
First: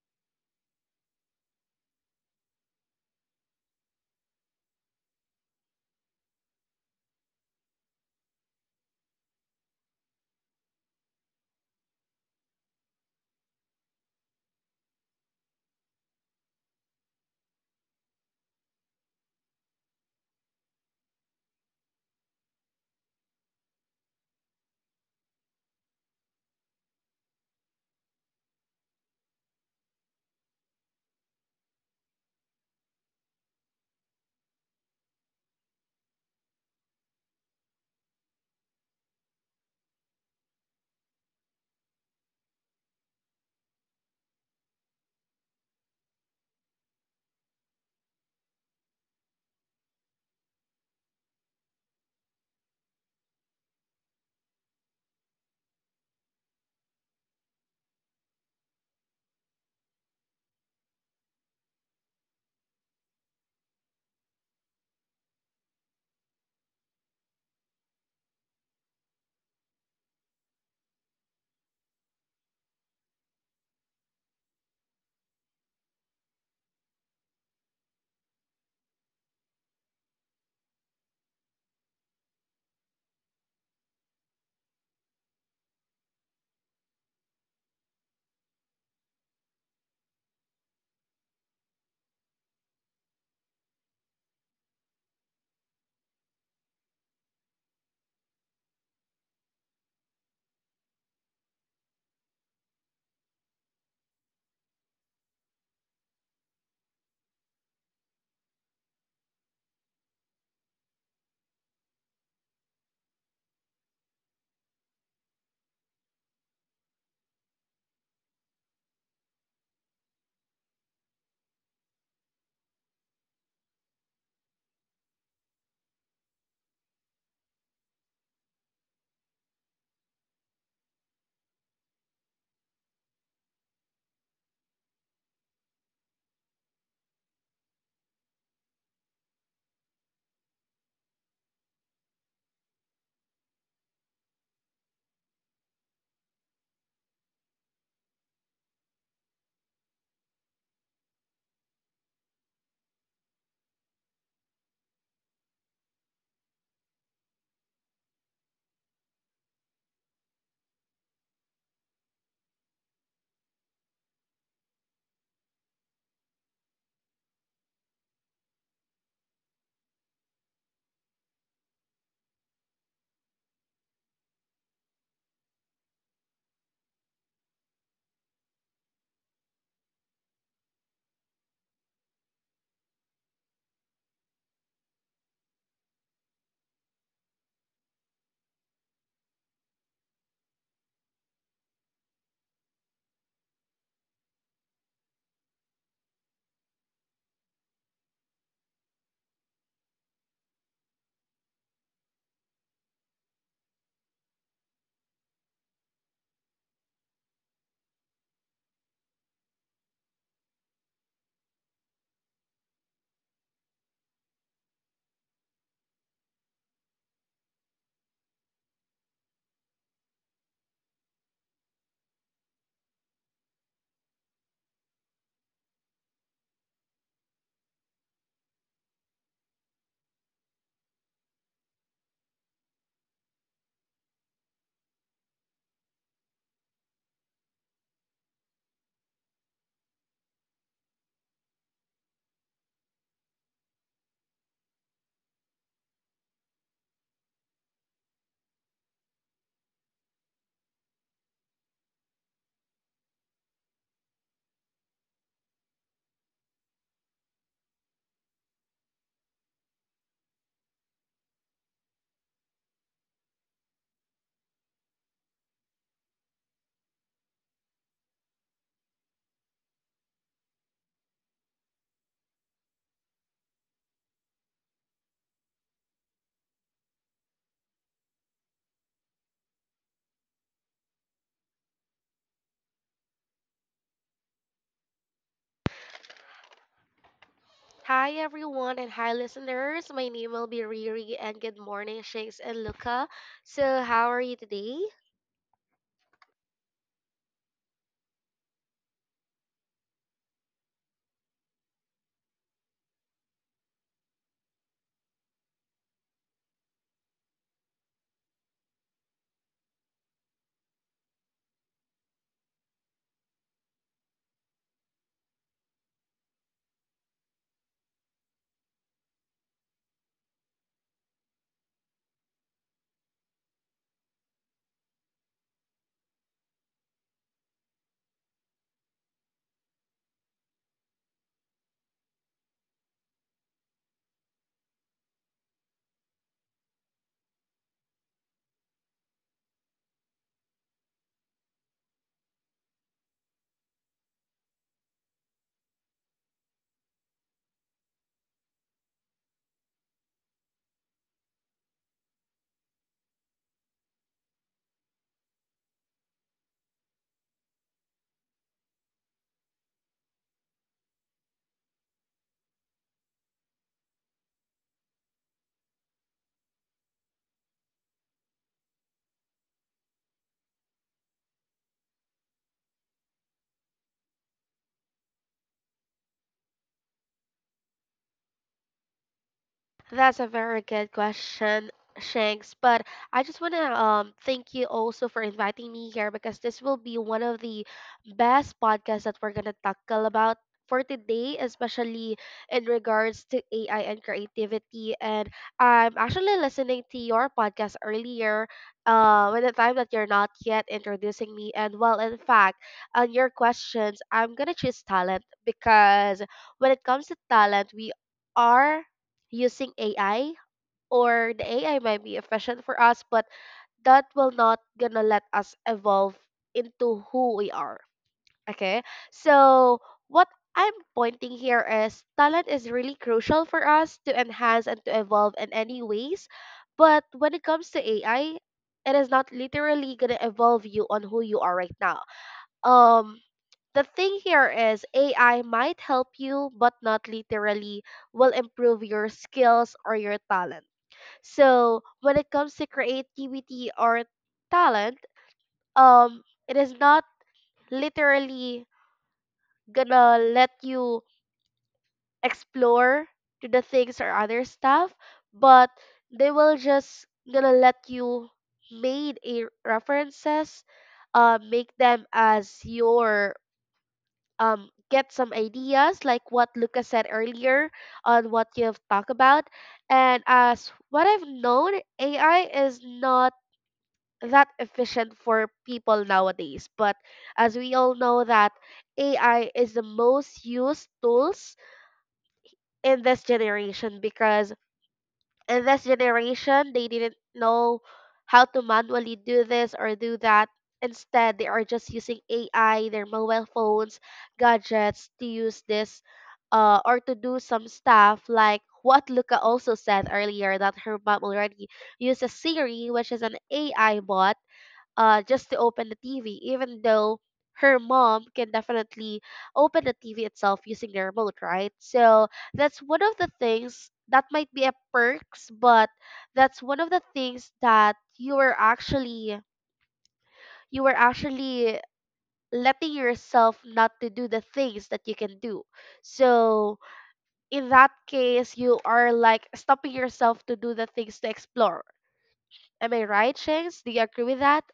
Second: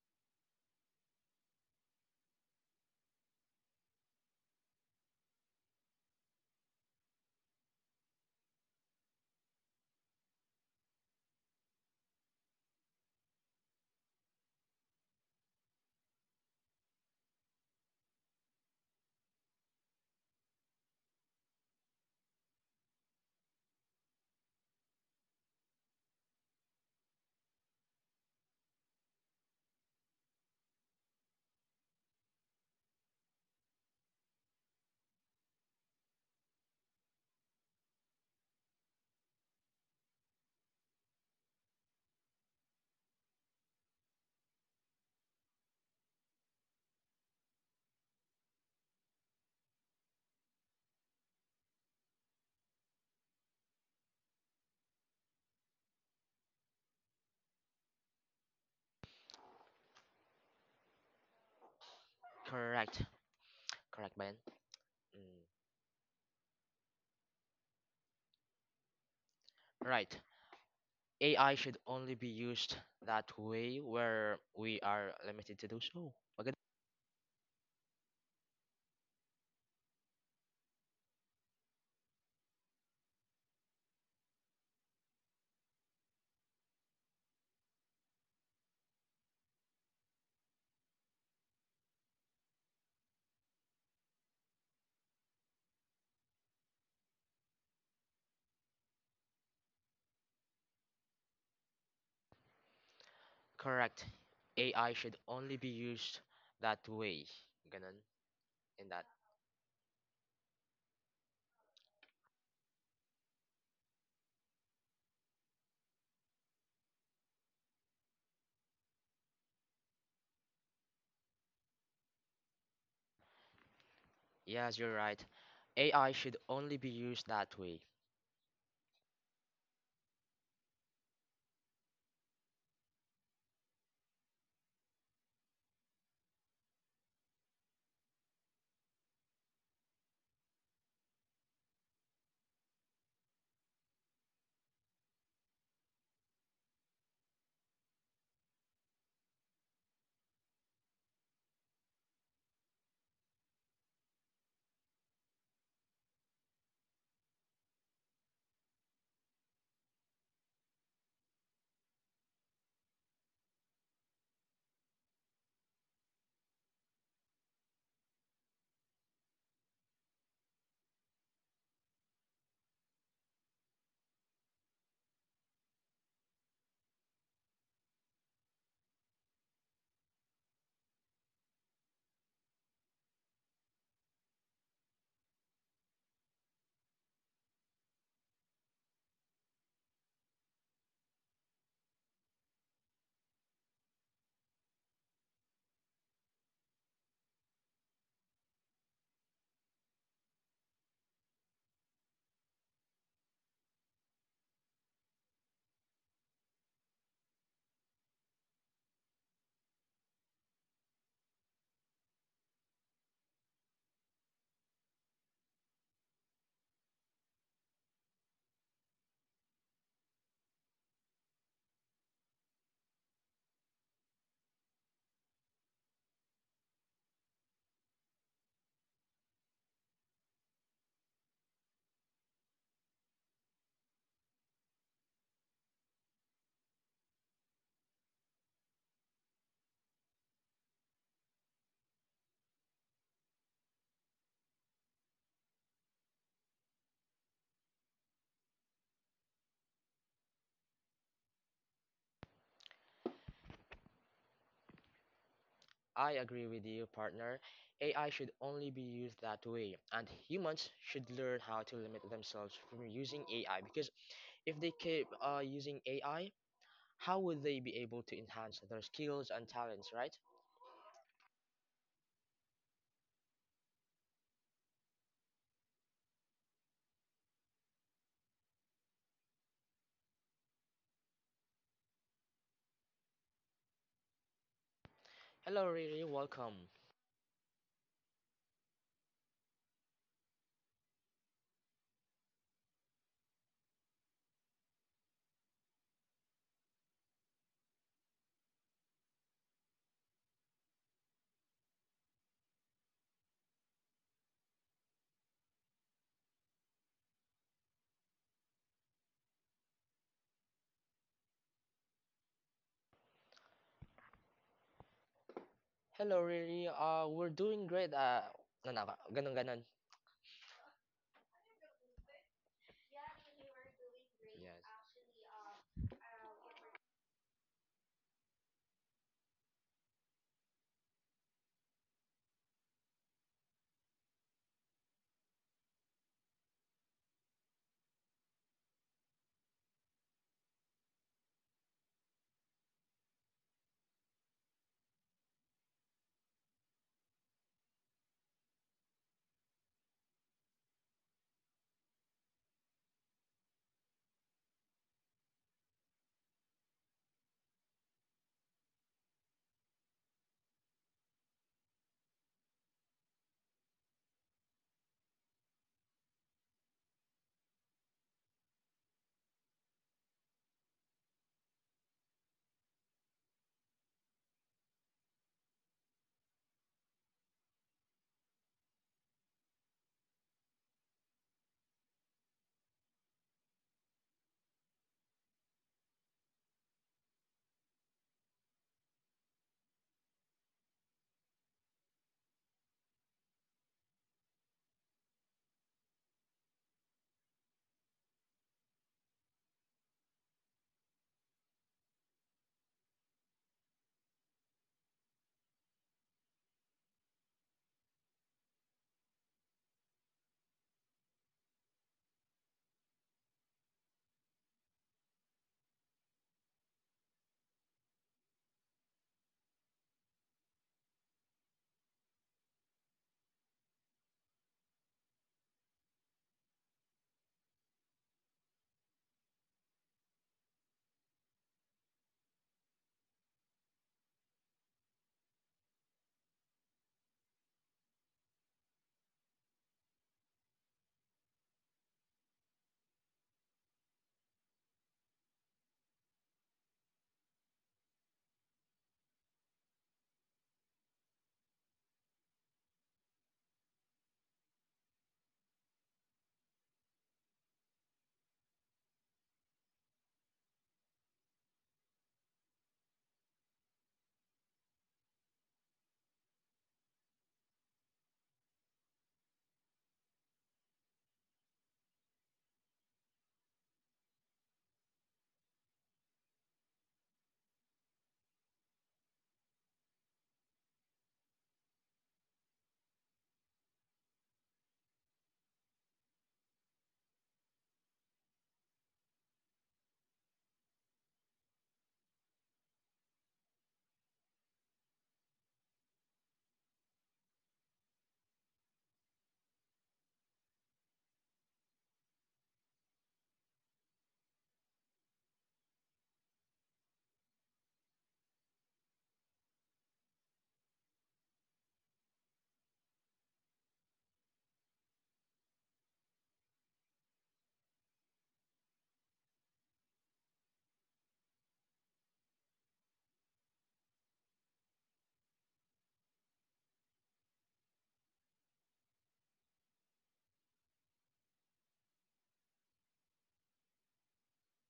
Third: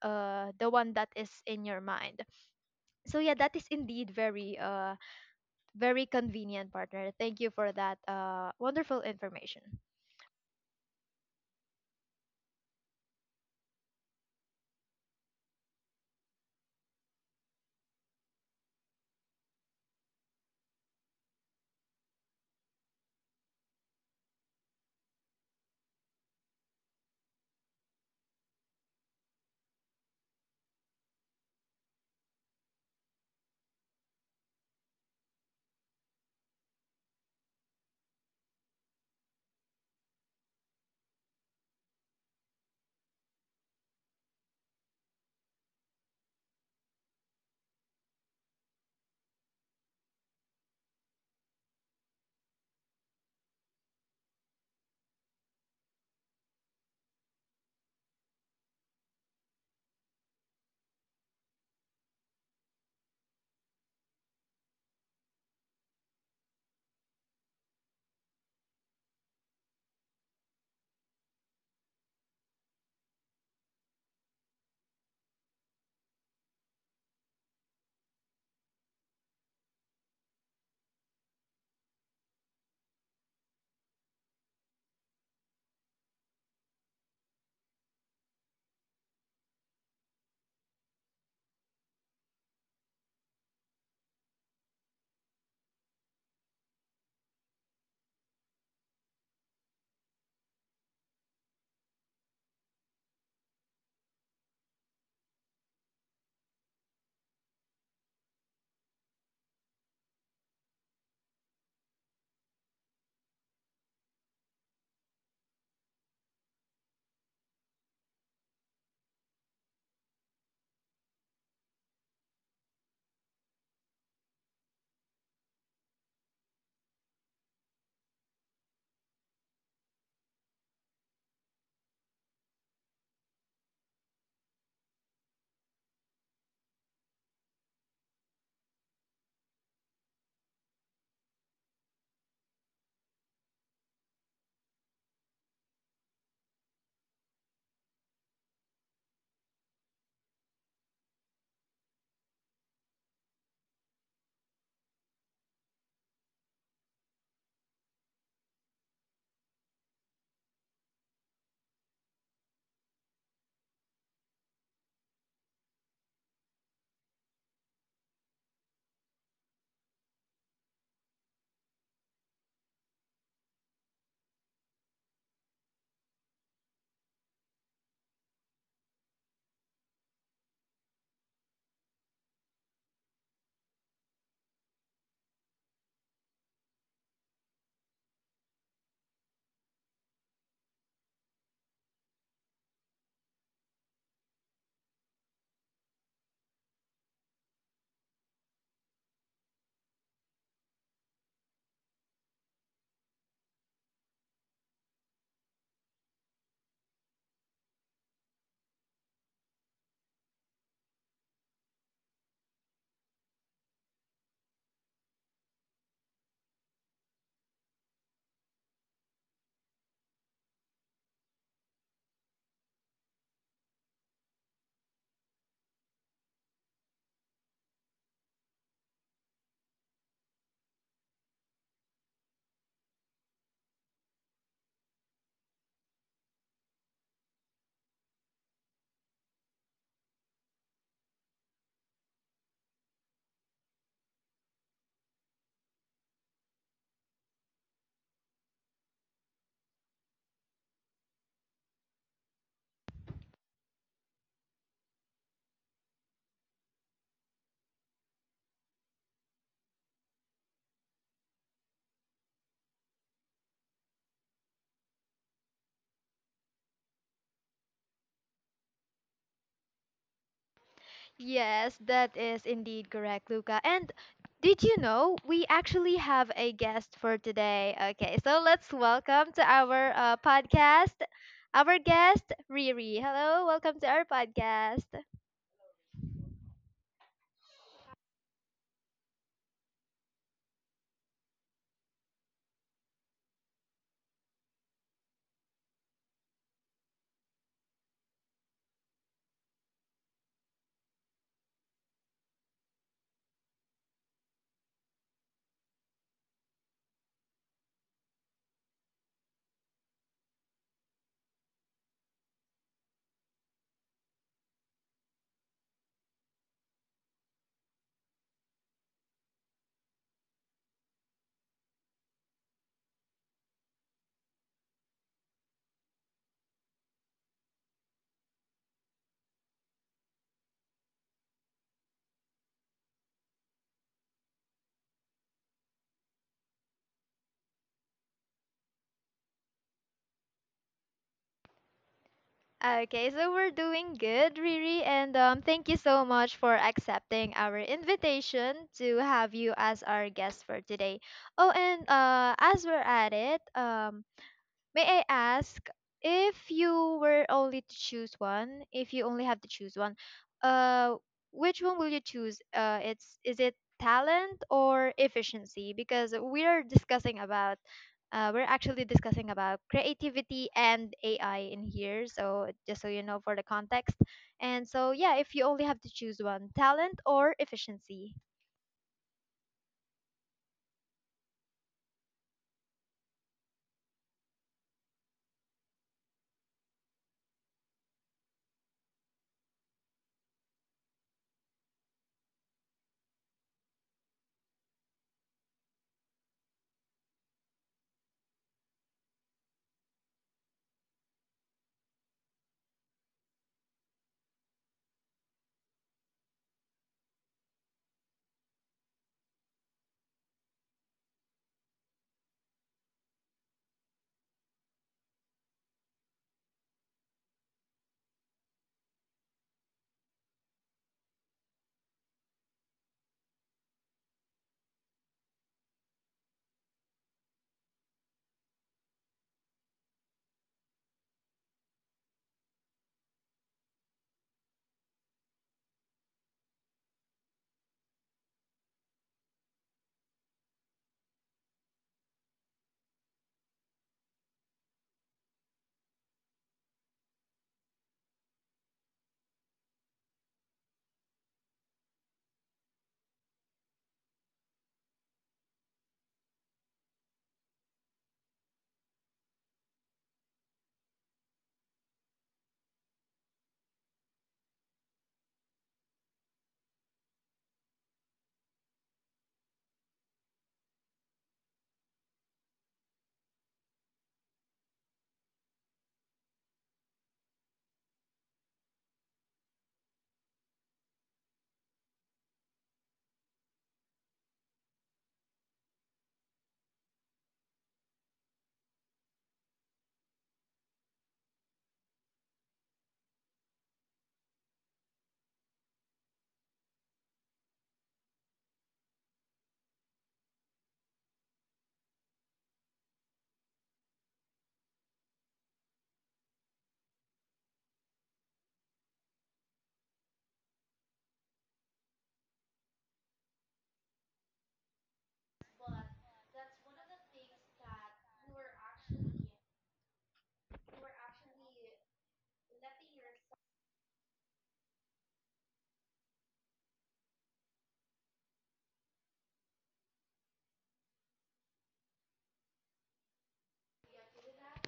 [SPEAKER 1] the one that is in your mind. So yeah, that is indeed very convenient, partner. Thank you for that wonderful information.
[SPEAKER 2] Correct, correct, man. Right. AI should only be used that way where we are limited to do so. Maganda. Correct. AI should only be used that way. Ganun. In that. Yes, you're right. AI should only be used that way. I agree with you, partner. AI should only be used that way. And humans should learn how to limit themselves from using AI, because if they keep using AI, how would they be able to enhance their skills and talents, right?
[SPEAKER 1] Yes, that is indeed correct, Luca. And did you know we actually have a guest for today? Okay, so let's welcome to our podcast, our guest, Riri. Hello, welcome to our podcast.
[SPEAKER 2] Hello, Riri, welcome.
[SPEAKER 3] Hi everyone and hi listeners. My name will be Riri and good morning Shakes and Luca. So how are you today?
[SPEAKER 2] Hello, Riri, we're doing great. Ganun, ganun. Ganun. Yes.
[SPEAKER 1] Okay, so we're doing good, Riri, and thank you so much for accepting our invitation to have you as our guest for today. Oh, and as we're at it, may I ask, if you were only to choose one, if you only have to choose one, uh, which one will you choose? It's is it talent or efficiency? Because we are discussing about, we're actually discussing about creativity and AI in here. So just so you know for the context. And so yeah, if you only have to choose one, talent or efficiency.
[SPEAKER 3] That's a very good question, Shanks. But I just want to thank you also for inviting me here because this will be one of the best podcasts that we're gonna tackle about for today, especially in regards to AI and creativity. And I'm actually listening to your podcast earlier, when the time that you're not yet introducing me. And well, in fact, on your questions, I'm gonna choose talent because when it comes to talent, we are using AI or the AI might be efficient for us, but that will not gonna let us evolve into who we are. Okay. So what I'm pointing here is talent is really crucial for us to enhance and to evolve in any ways. But when it comes to AI, it is not literally gonna evolve you on who you are right now. Um the thing here is AI might help you but not literally will improve your skills or your talent. So when it comes to creativity or talent, um, it is not literally gonna let you explore to the things or other stuff, but they will just gonna let you made a references, make them as your get some ideas like what Lucas said earlier on what you have talked about. And as what I've known, AI is not that efficient for people nowadays. But as we all know that AI is the most used tools in this generation because in this generation they didn't know how to manually do this or do that. Instead, they are just using AI, their mobile phones, gadgets to use this or to do some stuff like what Luca also said earlier that her mom already uses Siri, which is an AI bot, just to open the TV, even though her mom can definitely open the TV itself using the remote, right? So that's one of the things that might be a perks, but that's one of the things that you were actually letting yourself not to do the things that you can do. So in that case, you are like stopping yourself to do the things to explore. Am I right, Shanks? Do you agree with that?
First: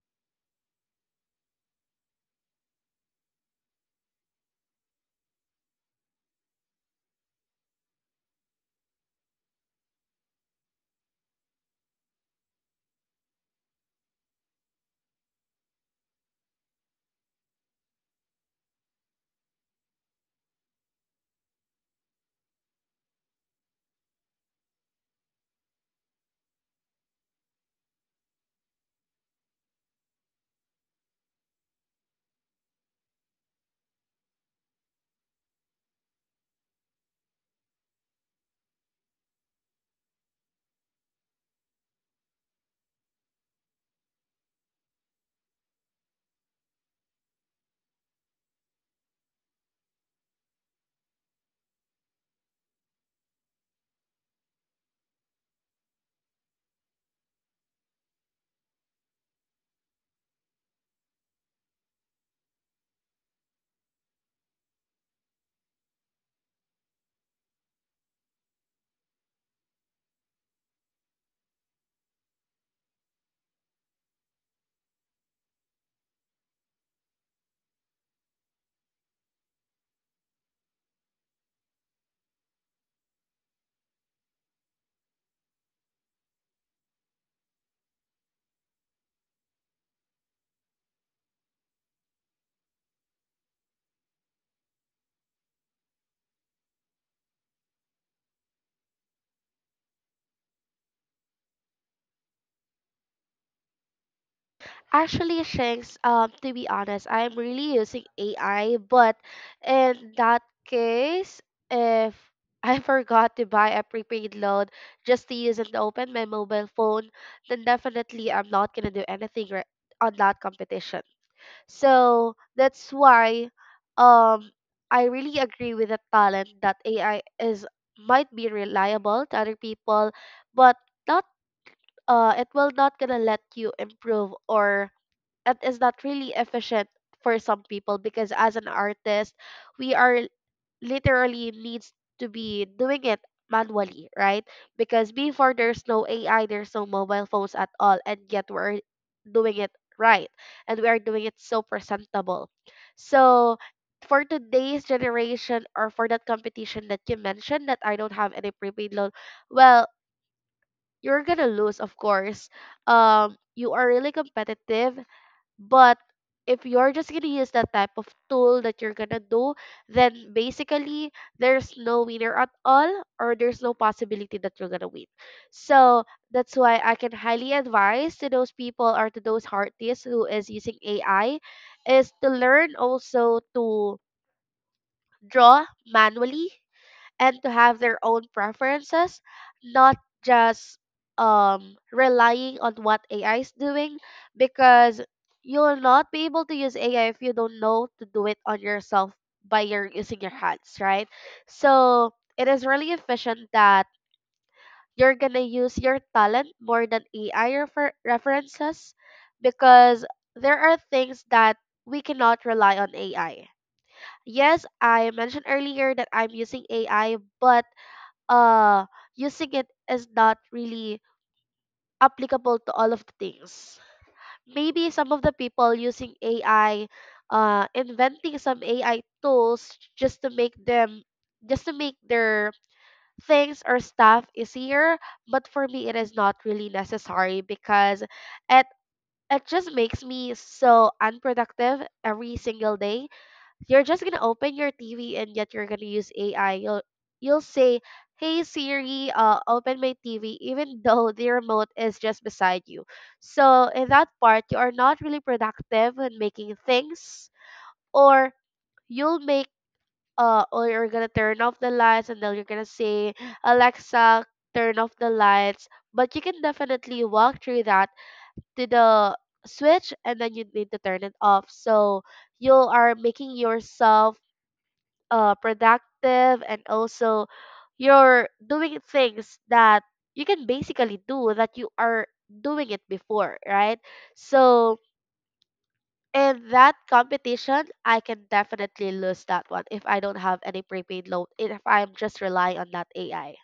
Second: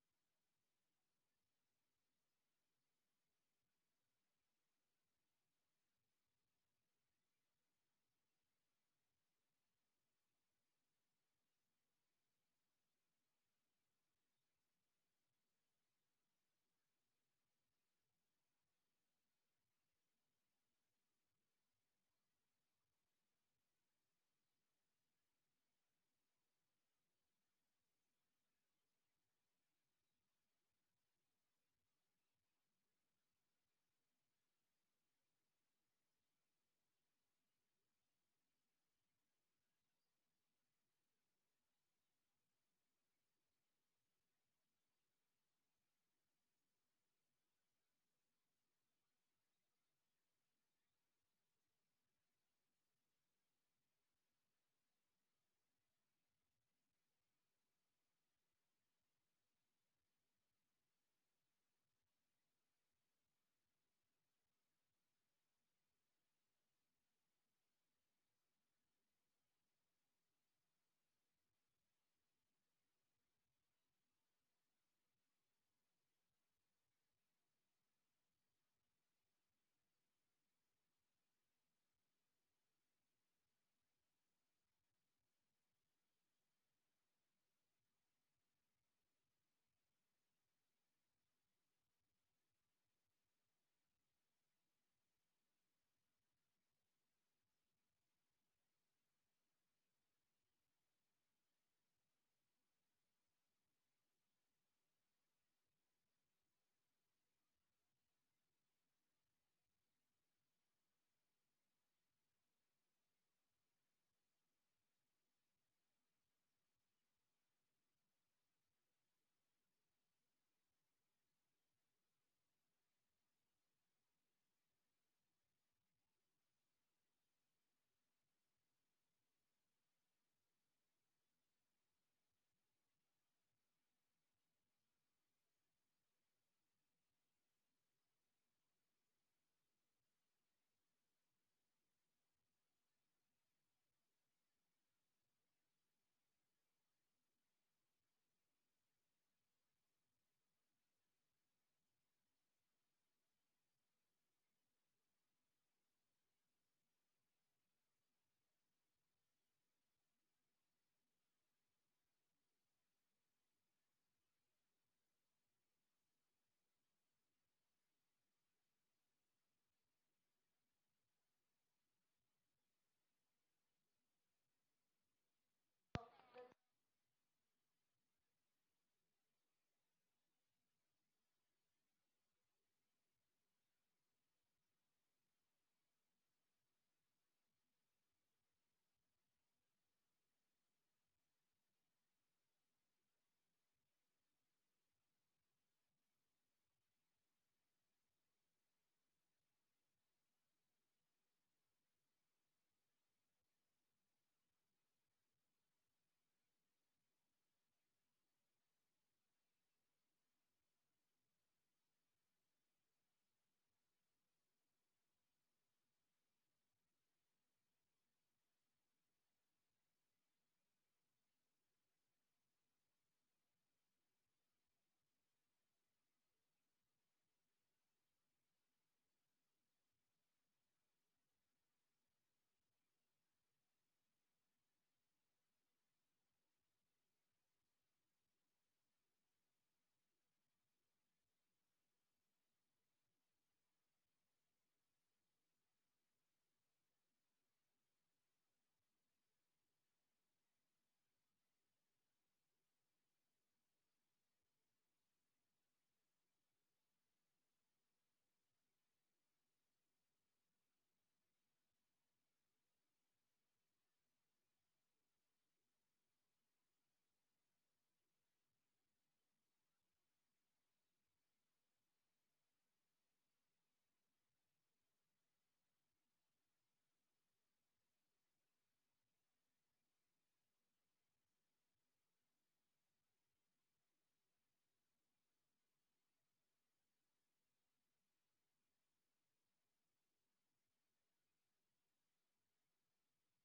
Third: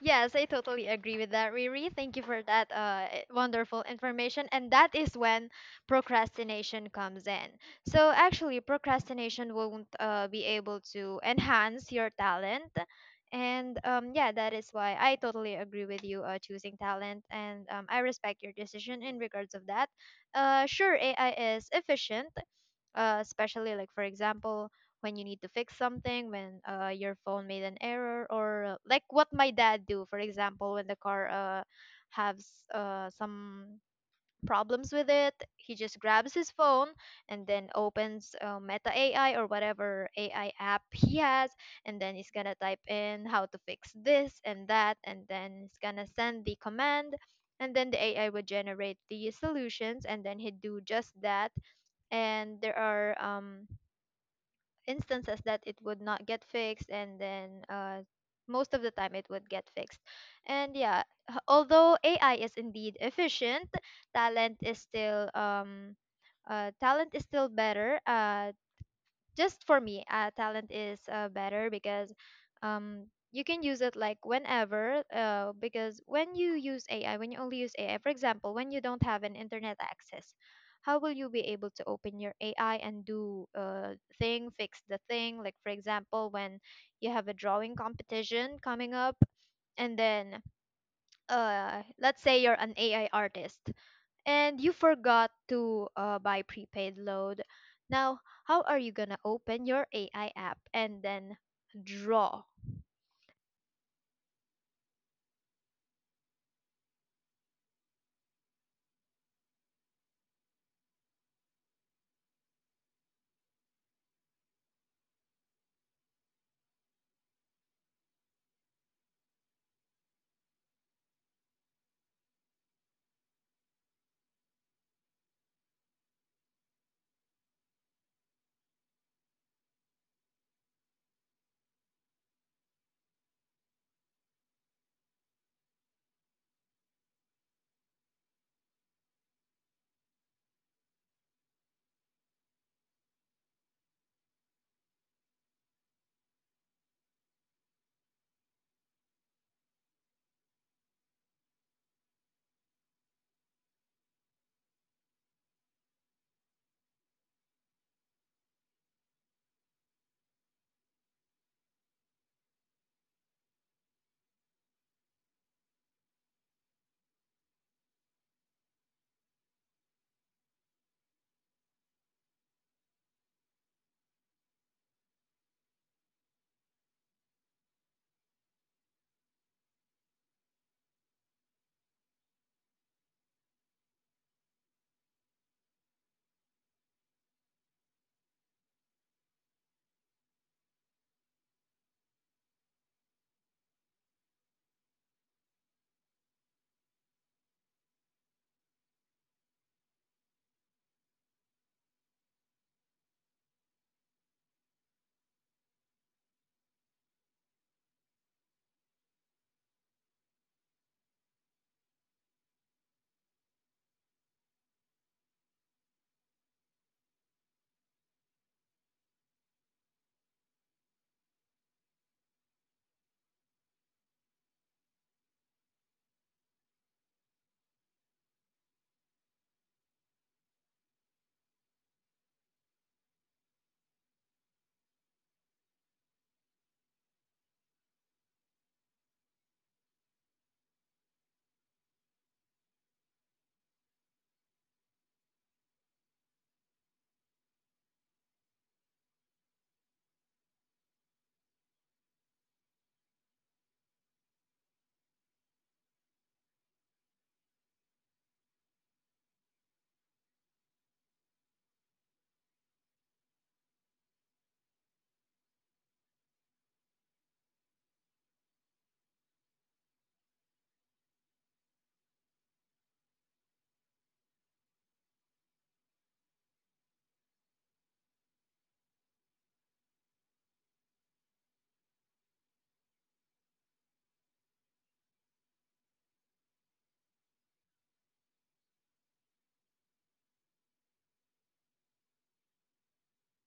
[SPEAKER 1] Yes, I totally agree with that, Riri. Thank you for that wonderful information. And that is when procrastination comes in. So, actually, procrastination won't be able to enhance your talent. And yeah, that is why I totally agree with you choosing talent. And I respect your decision in regards of that. Sure, AI is efficient, especially, like, for example, when you need to fix something when your phone made an error, or like what my dad do, for example, when the car has some problems with it, he just grabs his phone and then opens Meta AI or whatever AI app he has, and then he's gonna type in how to fix this and that, and then he's gonna send the command, and then the AI would generate the solutions, and then he'd do just that. And there are instances that it would not get fixed, and then most of the time it would get fixed. And yeah, although AI is indeed efficient, talent is still um, talent is still better, just for me, talent is better because um you can use it like whenever, because when you only use AI, for example, when you don't have an internet access, how will you be able to open your AI and do a thing fix the thing, like for example when you have a drawing competition coming up and then let's say you're an AI artist and you forgot to buy prepaid load. Now, how are you gonna open your AI app and then draw?
[SPEAKER 3] Actually, Shanks, to be honest, I'm really using AI, but in that case, if I forgot to buy a prepaid load just to use and open my mobile phone, then definitely I'm not gonna do anything on that competition. So that's why, um, I really agree with the talent that AI is might be reliable to other people, but not, it will not gonna let you improve or that is not really efficient for some people because as an artist, we are literally needs to be doing it manually, right? Because before there's no AI, there's no mobile phones at all, and yet we're doing it right, and we are doing it so presentable. So for today's generation or for that competition that you mentioned that I don't have any prepaid loan, well, you're gonna lose, of course. You are really competitive but if you're just gonna use that type of tool that you're gonna do, then basically there's no winner at all, or there's no possibility that you're gonna win. So that's why I can highly advise to those people or to those artists who is using AI is to learn also to draw manually and to have their own preferences, not just relying on what AI is doing because you'll not be able to use AI if you don't know to do it on yourself by your using your hands, right? So it is really efficient that you're gonna use your talent more than AI references because there are things that we cannot rely on AI. Yes, I mentioned earlier that I'm using AI, but uh using it is not really applicable to all of the things maybe some of the people using ai inventing some ai tools just to make them just to make their things or stuff easier but for me it is not really necessary because it it just makes me so unproductive every single day you're just gonna open your TV and yet you're gonna use AI. You'll say, "Hey Siri, open my TV," even though the remote is just beside you. So in that part, you are not really productive in making things, or you'll make, or you're gonna turn off the lights, and then you're gonna say, "Alexa, turn off the lights." But you can definitely walk through that to the switch, and then you need to turn it off. So you are making yourself productive and also you're doing things that you can basically do that you are doing it before, right? So in that competition, I can definitely lose that one if I don't have any prepaid loan, if I'm just relying on that AI.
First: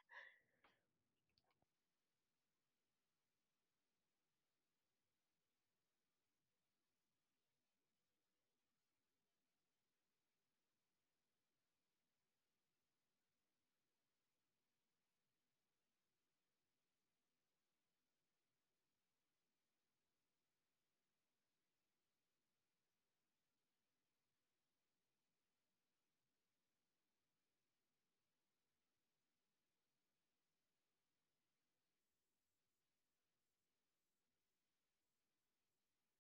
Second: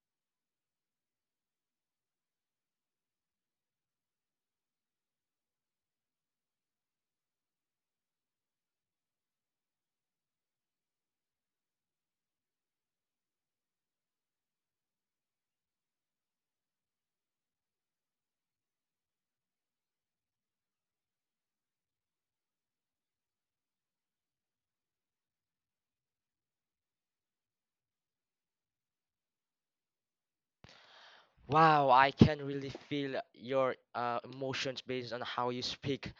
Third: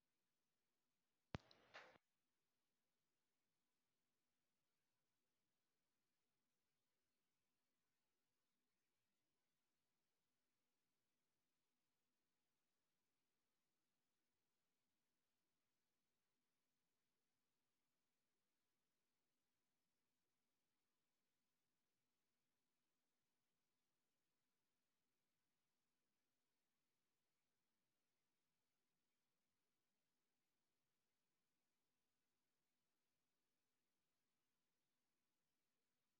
[SPEAKER 2] Wow, I can really feel your emotions based on how you speak,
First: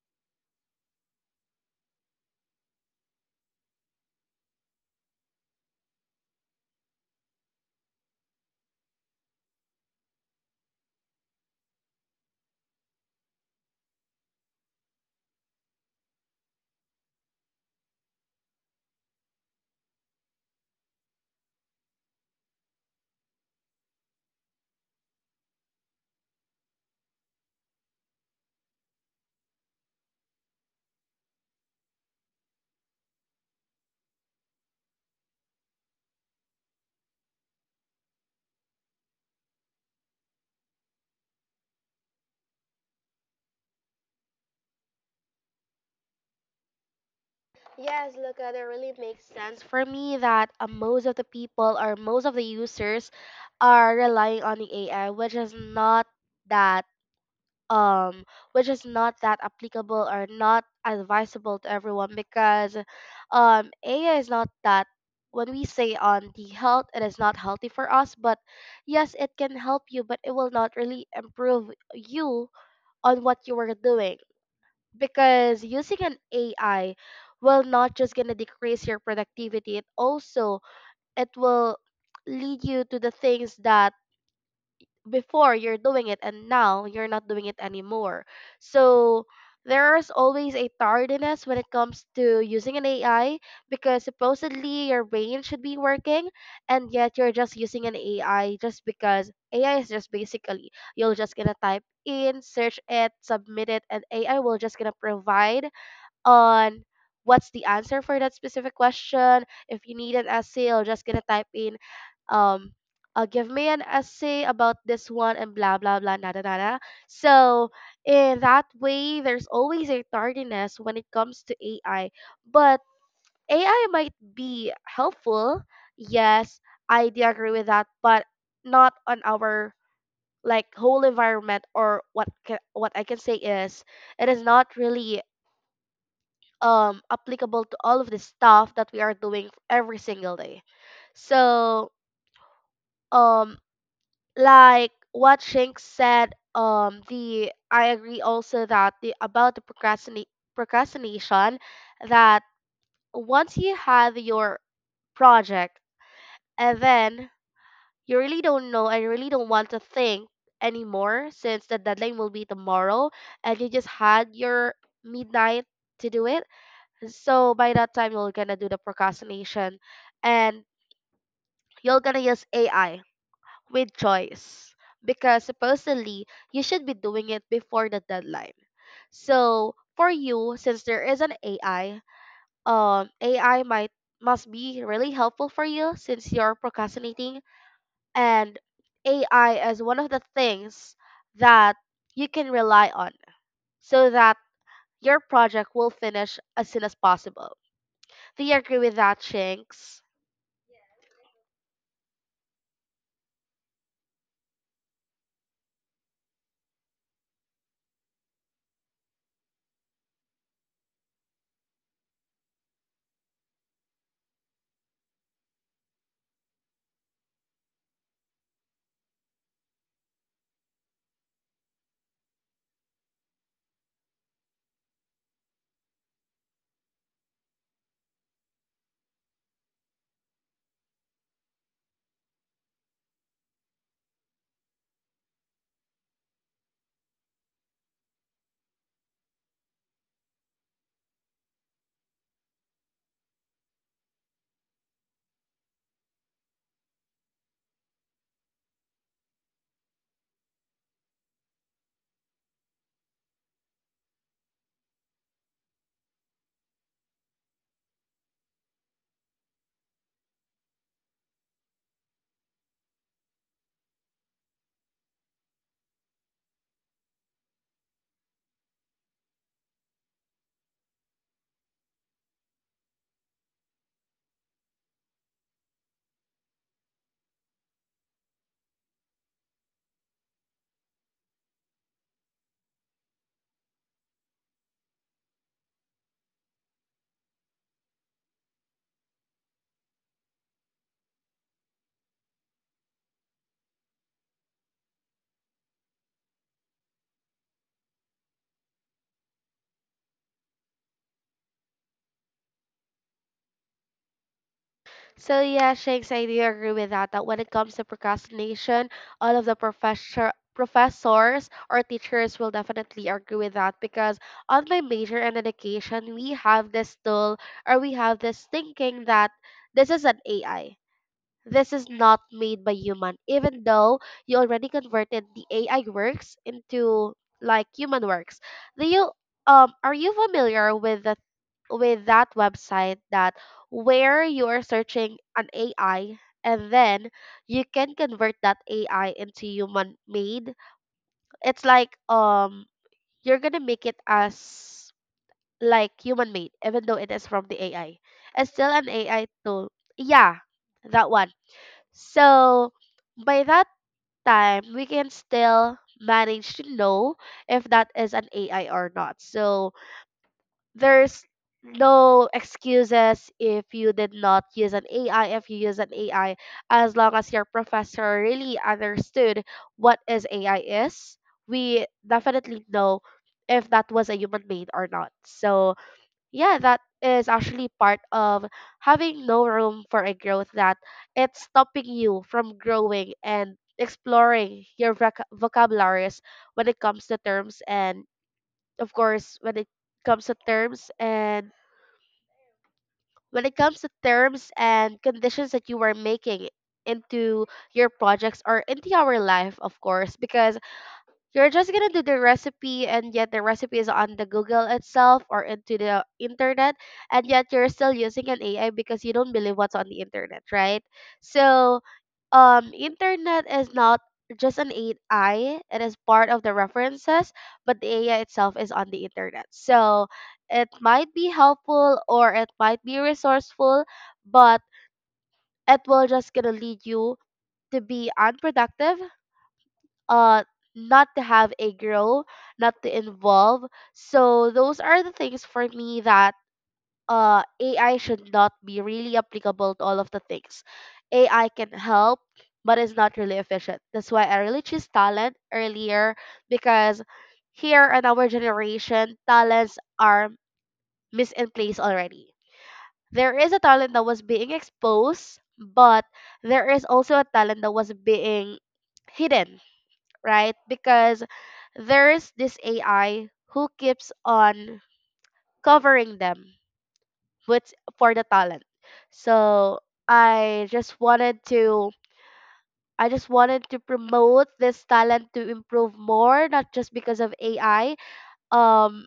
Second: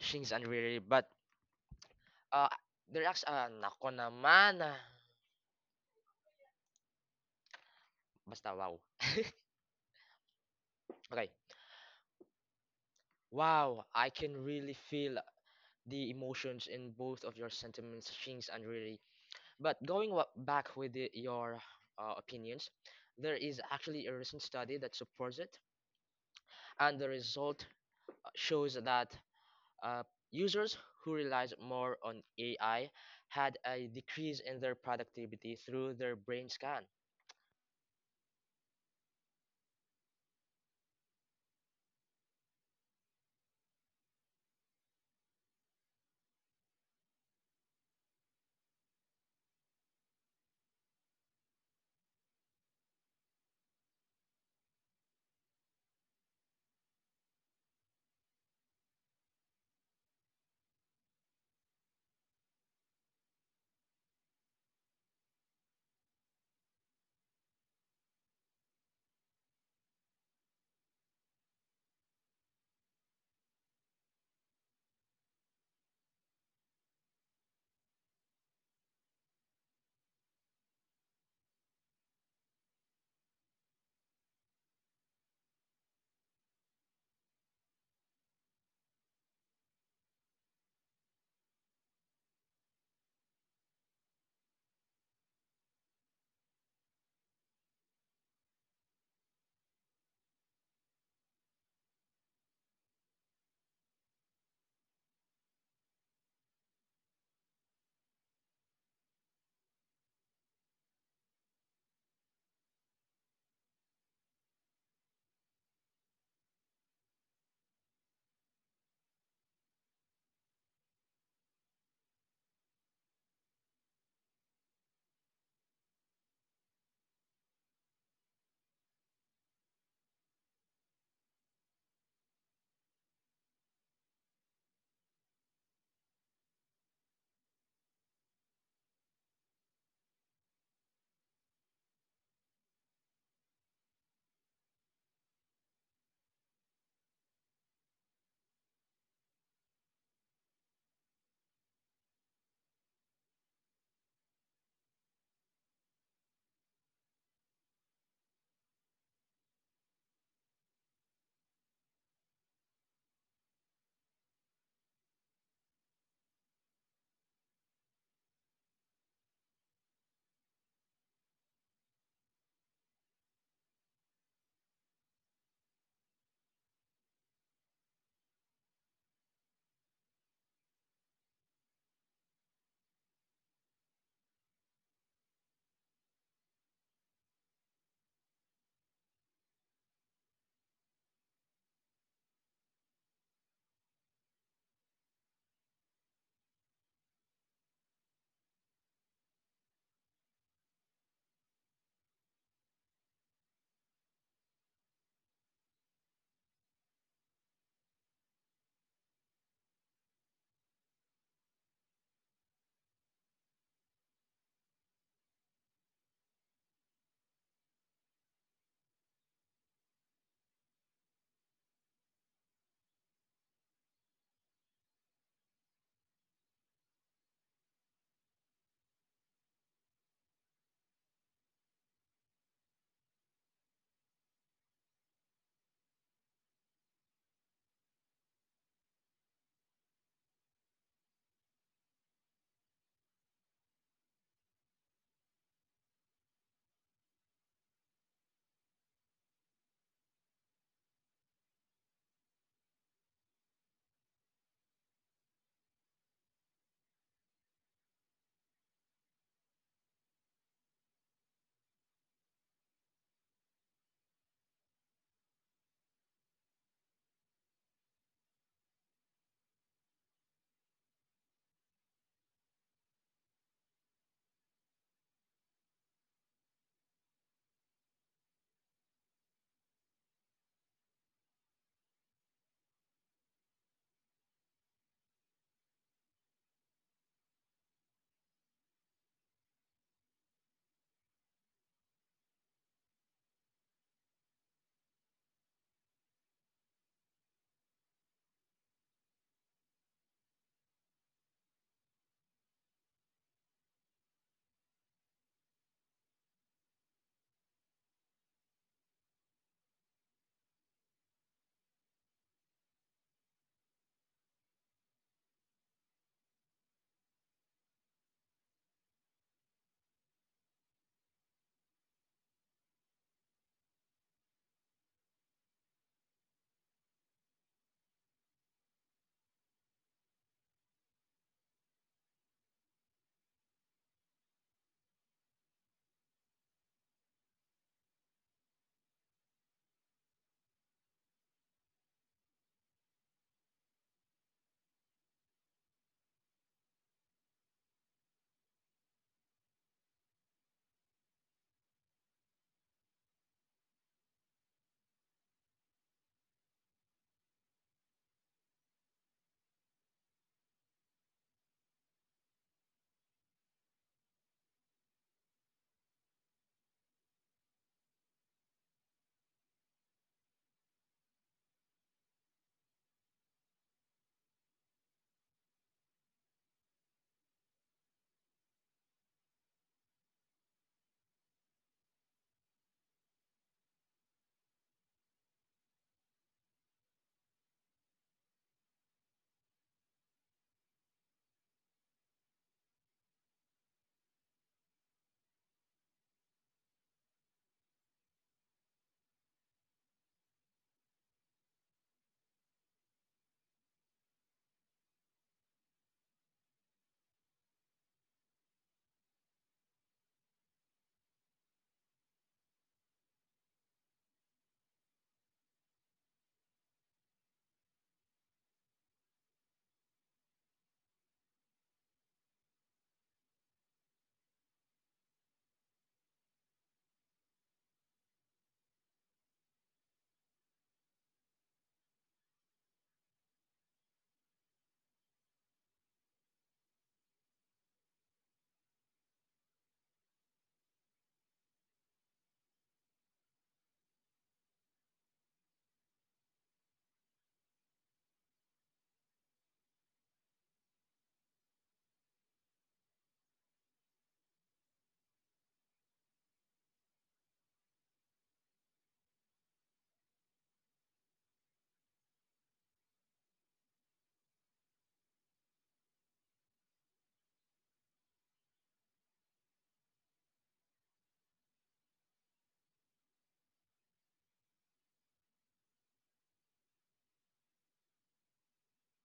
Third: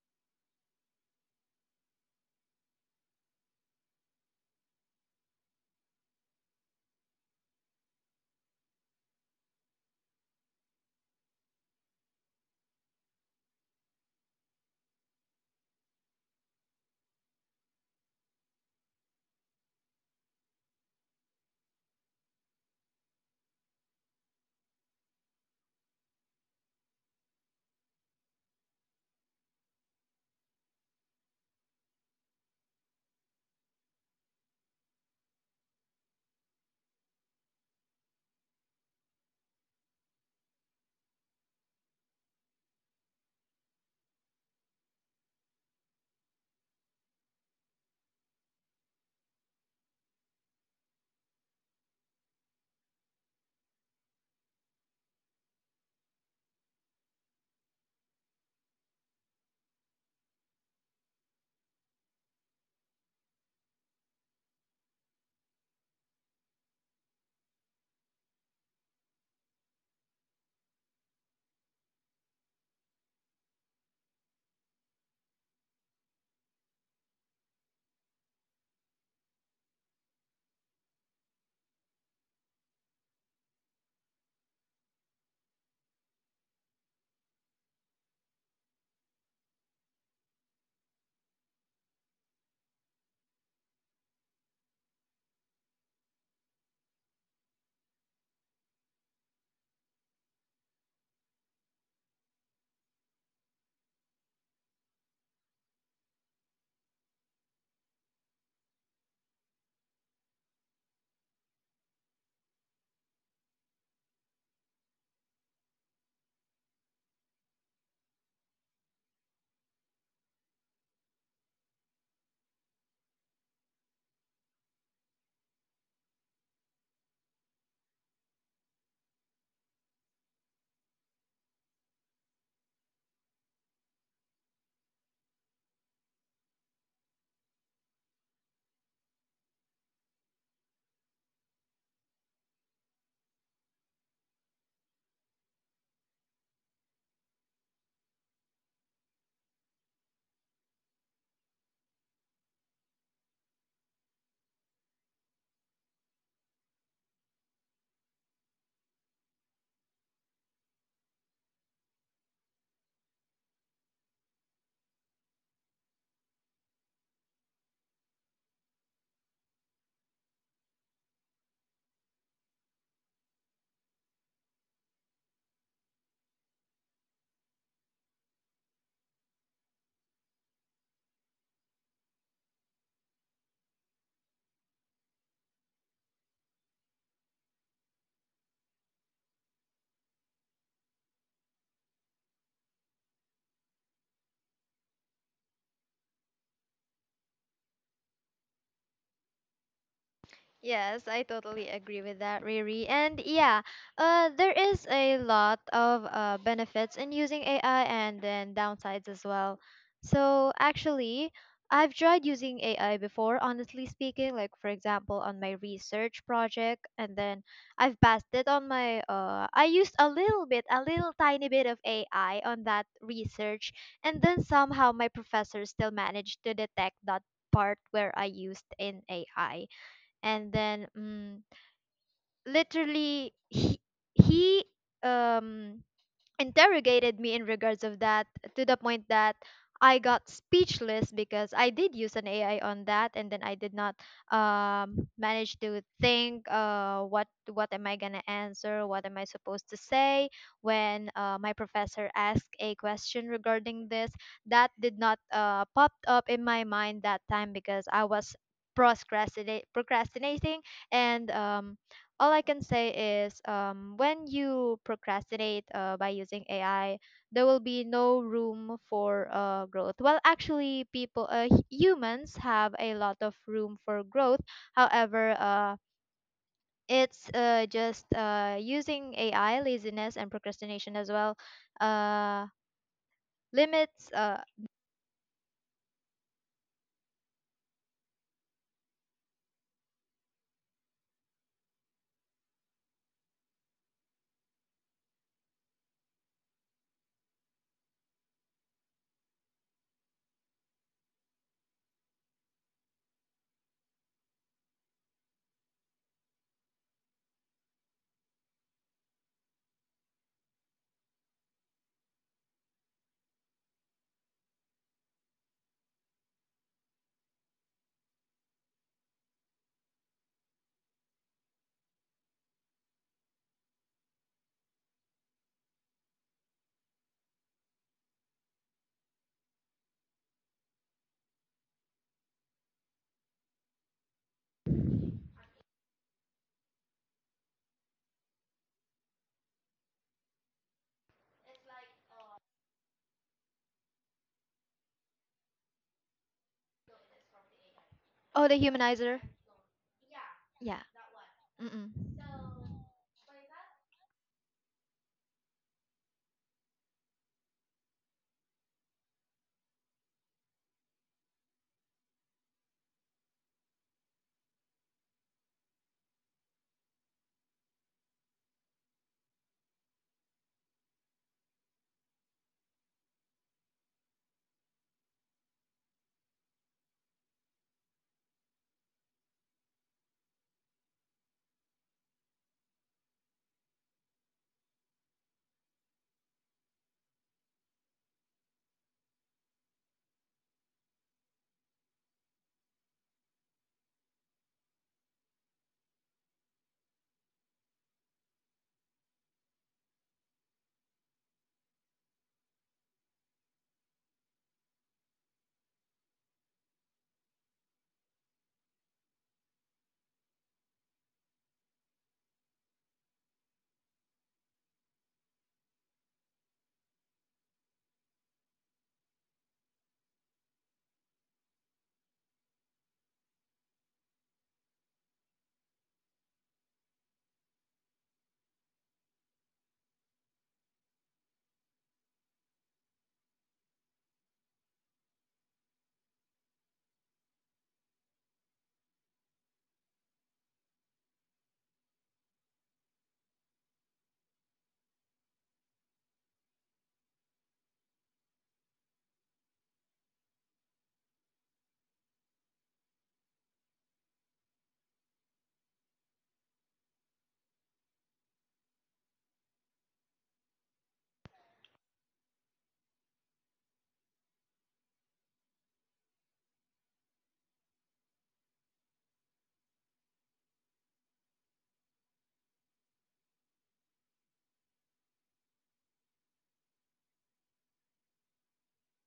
[SPEAKER 2] Shings and Riri. Uh, nako naman. Ah. Basta wow. Okay. Wow, I can really feel the emotions in both of your sentiments, Shings and Riri. But going back with the, your opinions, there is actually a recent study that supports it, and the result shows that uh, users who relies more on AI had a decrease in their productivity through their brain scan.
[SPEAKER 3] Yes, look, that really makes sense for me that most of the people or most of the users are relying on the AI, which is not that um which is not that applicable or not advisable to everyone because AI is not that when we say on the health it is not healthy for us but yes it can help you but it will not really improve you on what you were doing because using an AI will not just gonna decrease your productivity it also it will lead you to the things that before you're doing it and now you're not doing it anymore. So there's always a tardiness when it comes to using an AI because supposedly your brain should be working and yet you're just using an AI just because AI is just basically you'll just gonna type in, search it, submit it, and AI will just gonna provide on what's the answer for that specific question. If you need an essay, I'm just gonna type in um give me an essay about this one and blah blah blah Nada nada. So in that way there's always a tardiness when it comes to AI. But AI might be helpful. Yes, I do agree with that, but not on our like whole environment or what can, what I can say is it is not really applicable to all of the stuff that we are doing every single day. So um like what Shink said, the I agree also that the about the procrastinate procrastination that once you have your project and then you really don't know and you really don't want to think anymore since the deadline will be tomorrow and you just had your midnight to do it. So by that time, you're gonna do the procrastination and you're gonna use AI with choice because supposedly you should be doing it before the deadline. So for you, since there is an AI, AI might must be really helpful for you since you're procrastinating and AI is one of the things that you can rely on so that your project will finish as soon as possible. Do you agree with that, Shanks?
[SPEAKER 1] Yes, I totally agree with that, Riri. And yeah, there is a lot of benefits in using AI and then downsides as well. So actually, I've tried using AI before, honestly speaking, like for example, on my research project, and then I've passed it on my. I used a little tiny bit of AI on that research, and then somehow my professor still managed to detect that part where I used in AI, and then literally he um interrogated me in regards of that, to the point that I got speechless because I did use an AI on that, and then I did not manage to think. What am I gonna answer, what am I supposed to say when my professor asked a question regarding this, that did not popped up in my mind that time because I was procrastinate procrastinating. And all I can say is when you procrastinate by using AI, there will be no room for growth. Well, actually, humans have a lot of room for growth. However, it's just using AI, laziness, and procrastination as well. Uh, Limits.
[SPEAKER 3] So yeah, Shanks, I do agree with that. That when it comes to procrastination, all of the professors or teachers will definitely agree with that because on my major in education, we have this tool or we have this thinking that this is an AI. This is not made by human, even though you already converted the AI works into like human works. Do you are you familiar with the with that website that where you are searching an AI and then you can convert that AI into human made? It's like you're gonna make it as like human made, even though it is from the AI.
[SPEAKER 1] Oh,
[SPEAKER 3] It's
[SPEAKER 1] the
[SPEAKER 3] still an
[SPEAKER 1] humanizer.
[SPEAKER 3] AI tool. Yeah,
[SPEAKER 1] Yeah.
[SPEAKER 3] that one.
[SPEAKER 1] Mm-mm.
[SPEAKER 3] So by that time, we can still manage to know if that is an AI or not. So there's no excuses if you did not use an AI, if you use an AI, as long as your professor really understood what is AI is, we definitely know if that was a human made or not. So yeah, that is actually part of having no room for a growth that it's stopping you from growing and exploring your vocabularies when it comes to terms and of course when it comes to terms and when it comes to terms and conditions that you are making into your projects or into our life of course because you're just gonna do the recipe, and yet the recipe is on the Google itself or into the internet, and yet you're still using an AI because you don't believe what's on the internet, right? So, internet is not just an AI; it is part of the references, but the AI itself is on the internet. So, it might be helpful or it might be resourceful, but it will just gonna lead you to be unproductive, uh not to have a girl, not to involve. So those are the things for me that AI should not be really applicable to all of the things. AI can help, but it's not really efficient. That's why I really choose talent earlier because here in our generation, talents are misplaced already. There is a talent that was being exposed, but there is also a talent that was being hidden, right? Because there's this AI who keeps on covering them with for the talent. So I just wanted to I just wanted to promote this talent to improve more, not just because of AI. Um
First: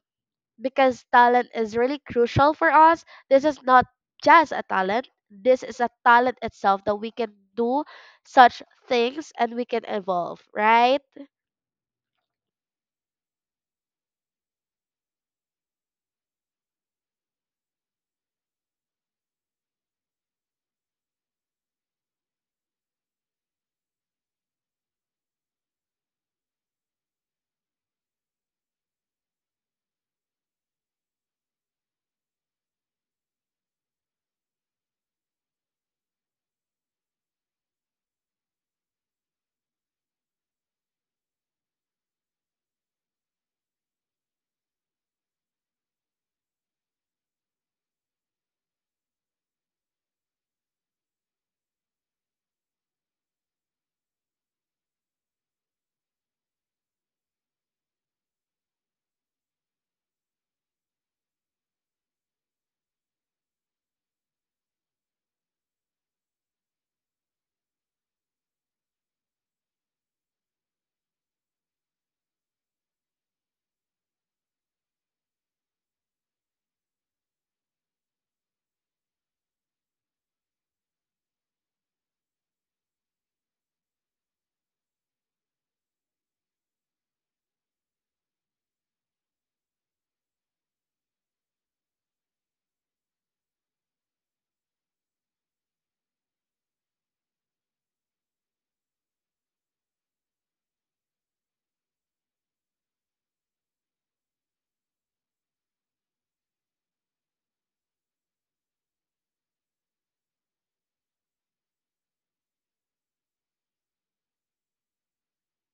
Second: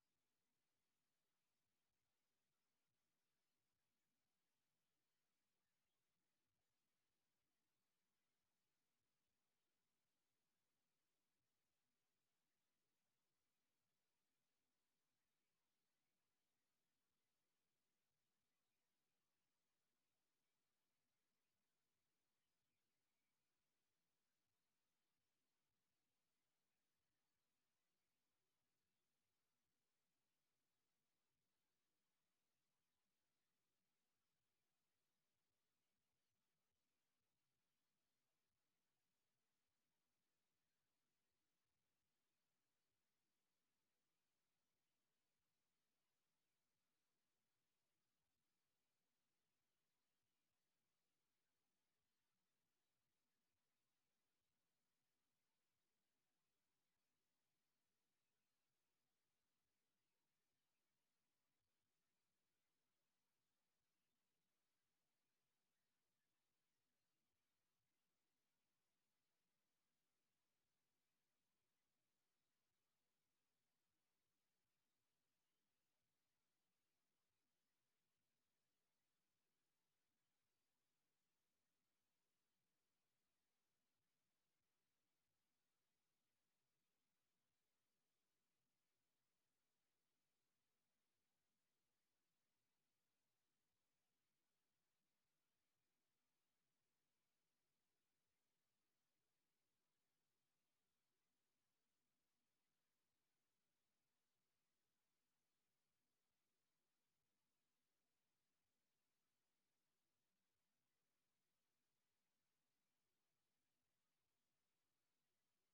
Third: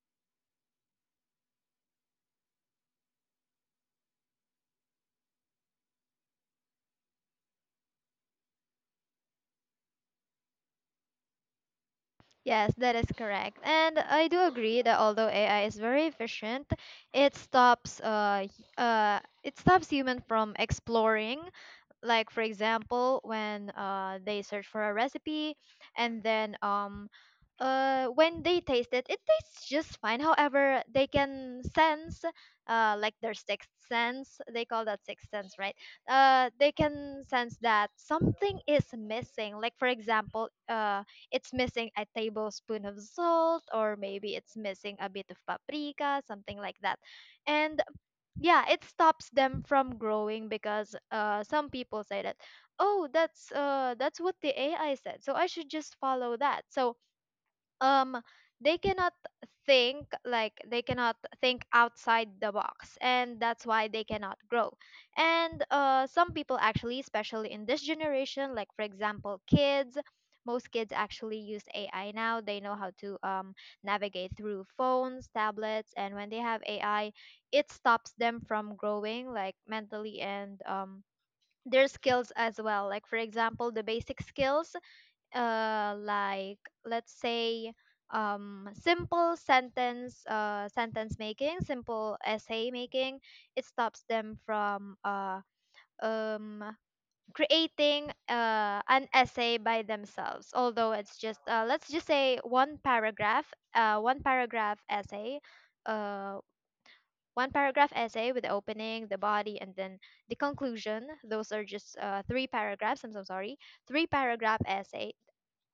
[SPEAKER 3] because talent is really crucial for us. This is not just a talent. This is a talent itself that we can do such things and we can evolve, right?
[SPEAKER 1] Yes, that is correct. And I do agree that although AI is very efficient, it stops it stops human from exploring, like for example when they search for a recipe, and then when they taste it, it tastes just fine. However, they can sense like their sixth sense, they call that sixth sense, right? They can sense that something is missing, like for example, it's missing a tablespoon of salt, or maybe it's missing a bit of paprika, something like that. And yeah, it stops them from growing because some people say that, oh, that's what the ai said, so I should just follow that. Um they cannot think, they cannot think outside the box, and that's why they cannot grow. And some people actually, especially in this generation, like for example kids, most kids actually use ai now. They know how to navigate through phones, tablets, and when they have ai, it stops them from growing, like mentally, and their skills as well, like for example the basic skills, uh like let's say simple sentence sentence making, simple essay making. It stops them from um creating an essay by themselves, although it's just let's just say uh one paragraph essay uh one paragraph essay with the opening, the body, and then the conclusion. Those are just three paragraphs, I'm so sorry, three paragraph essay.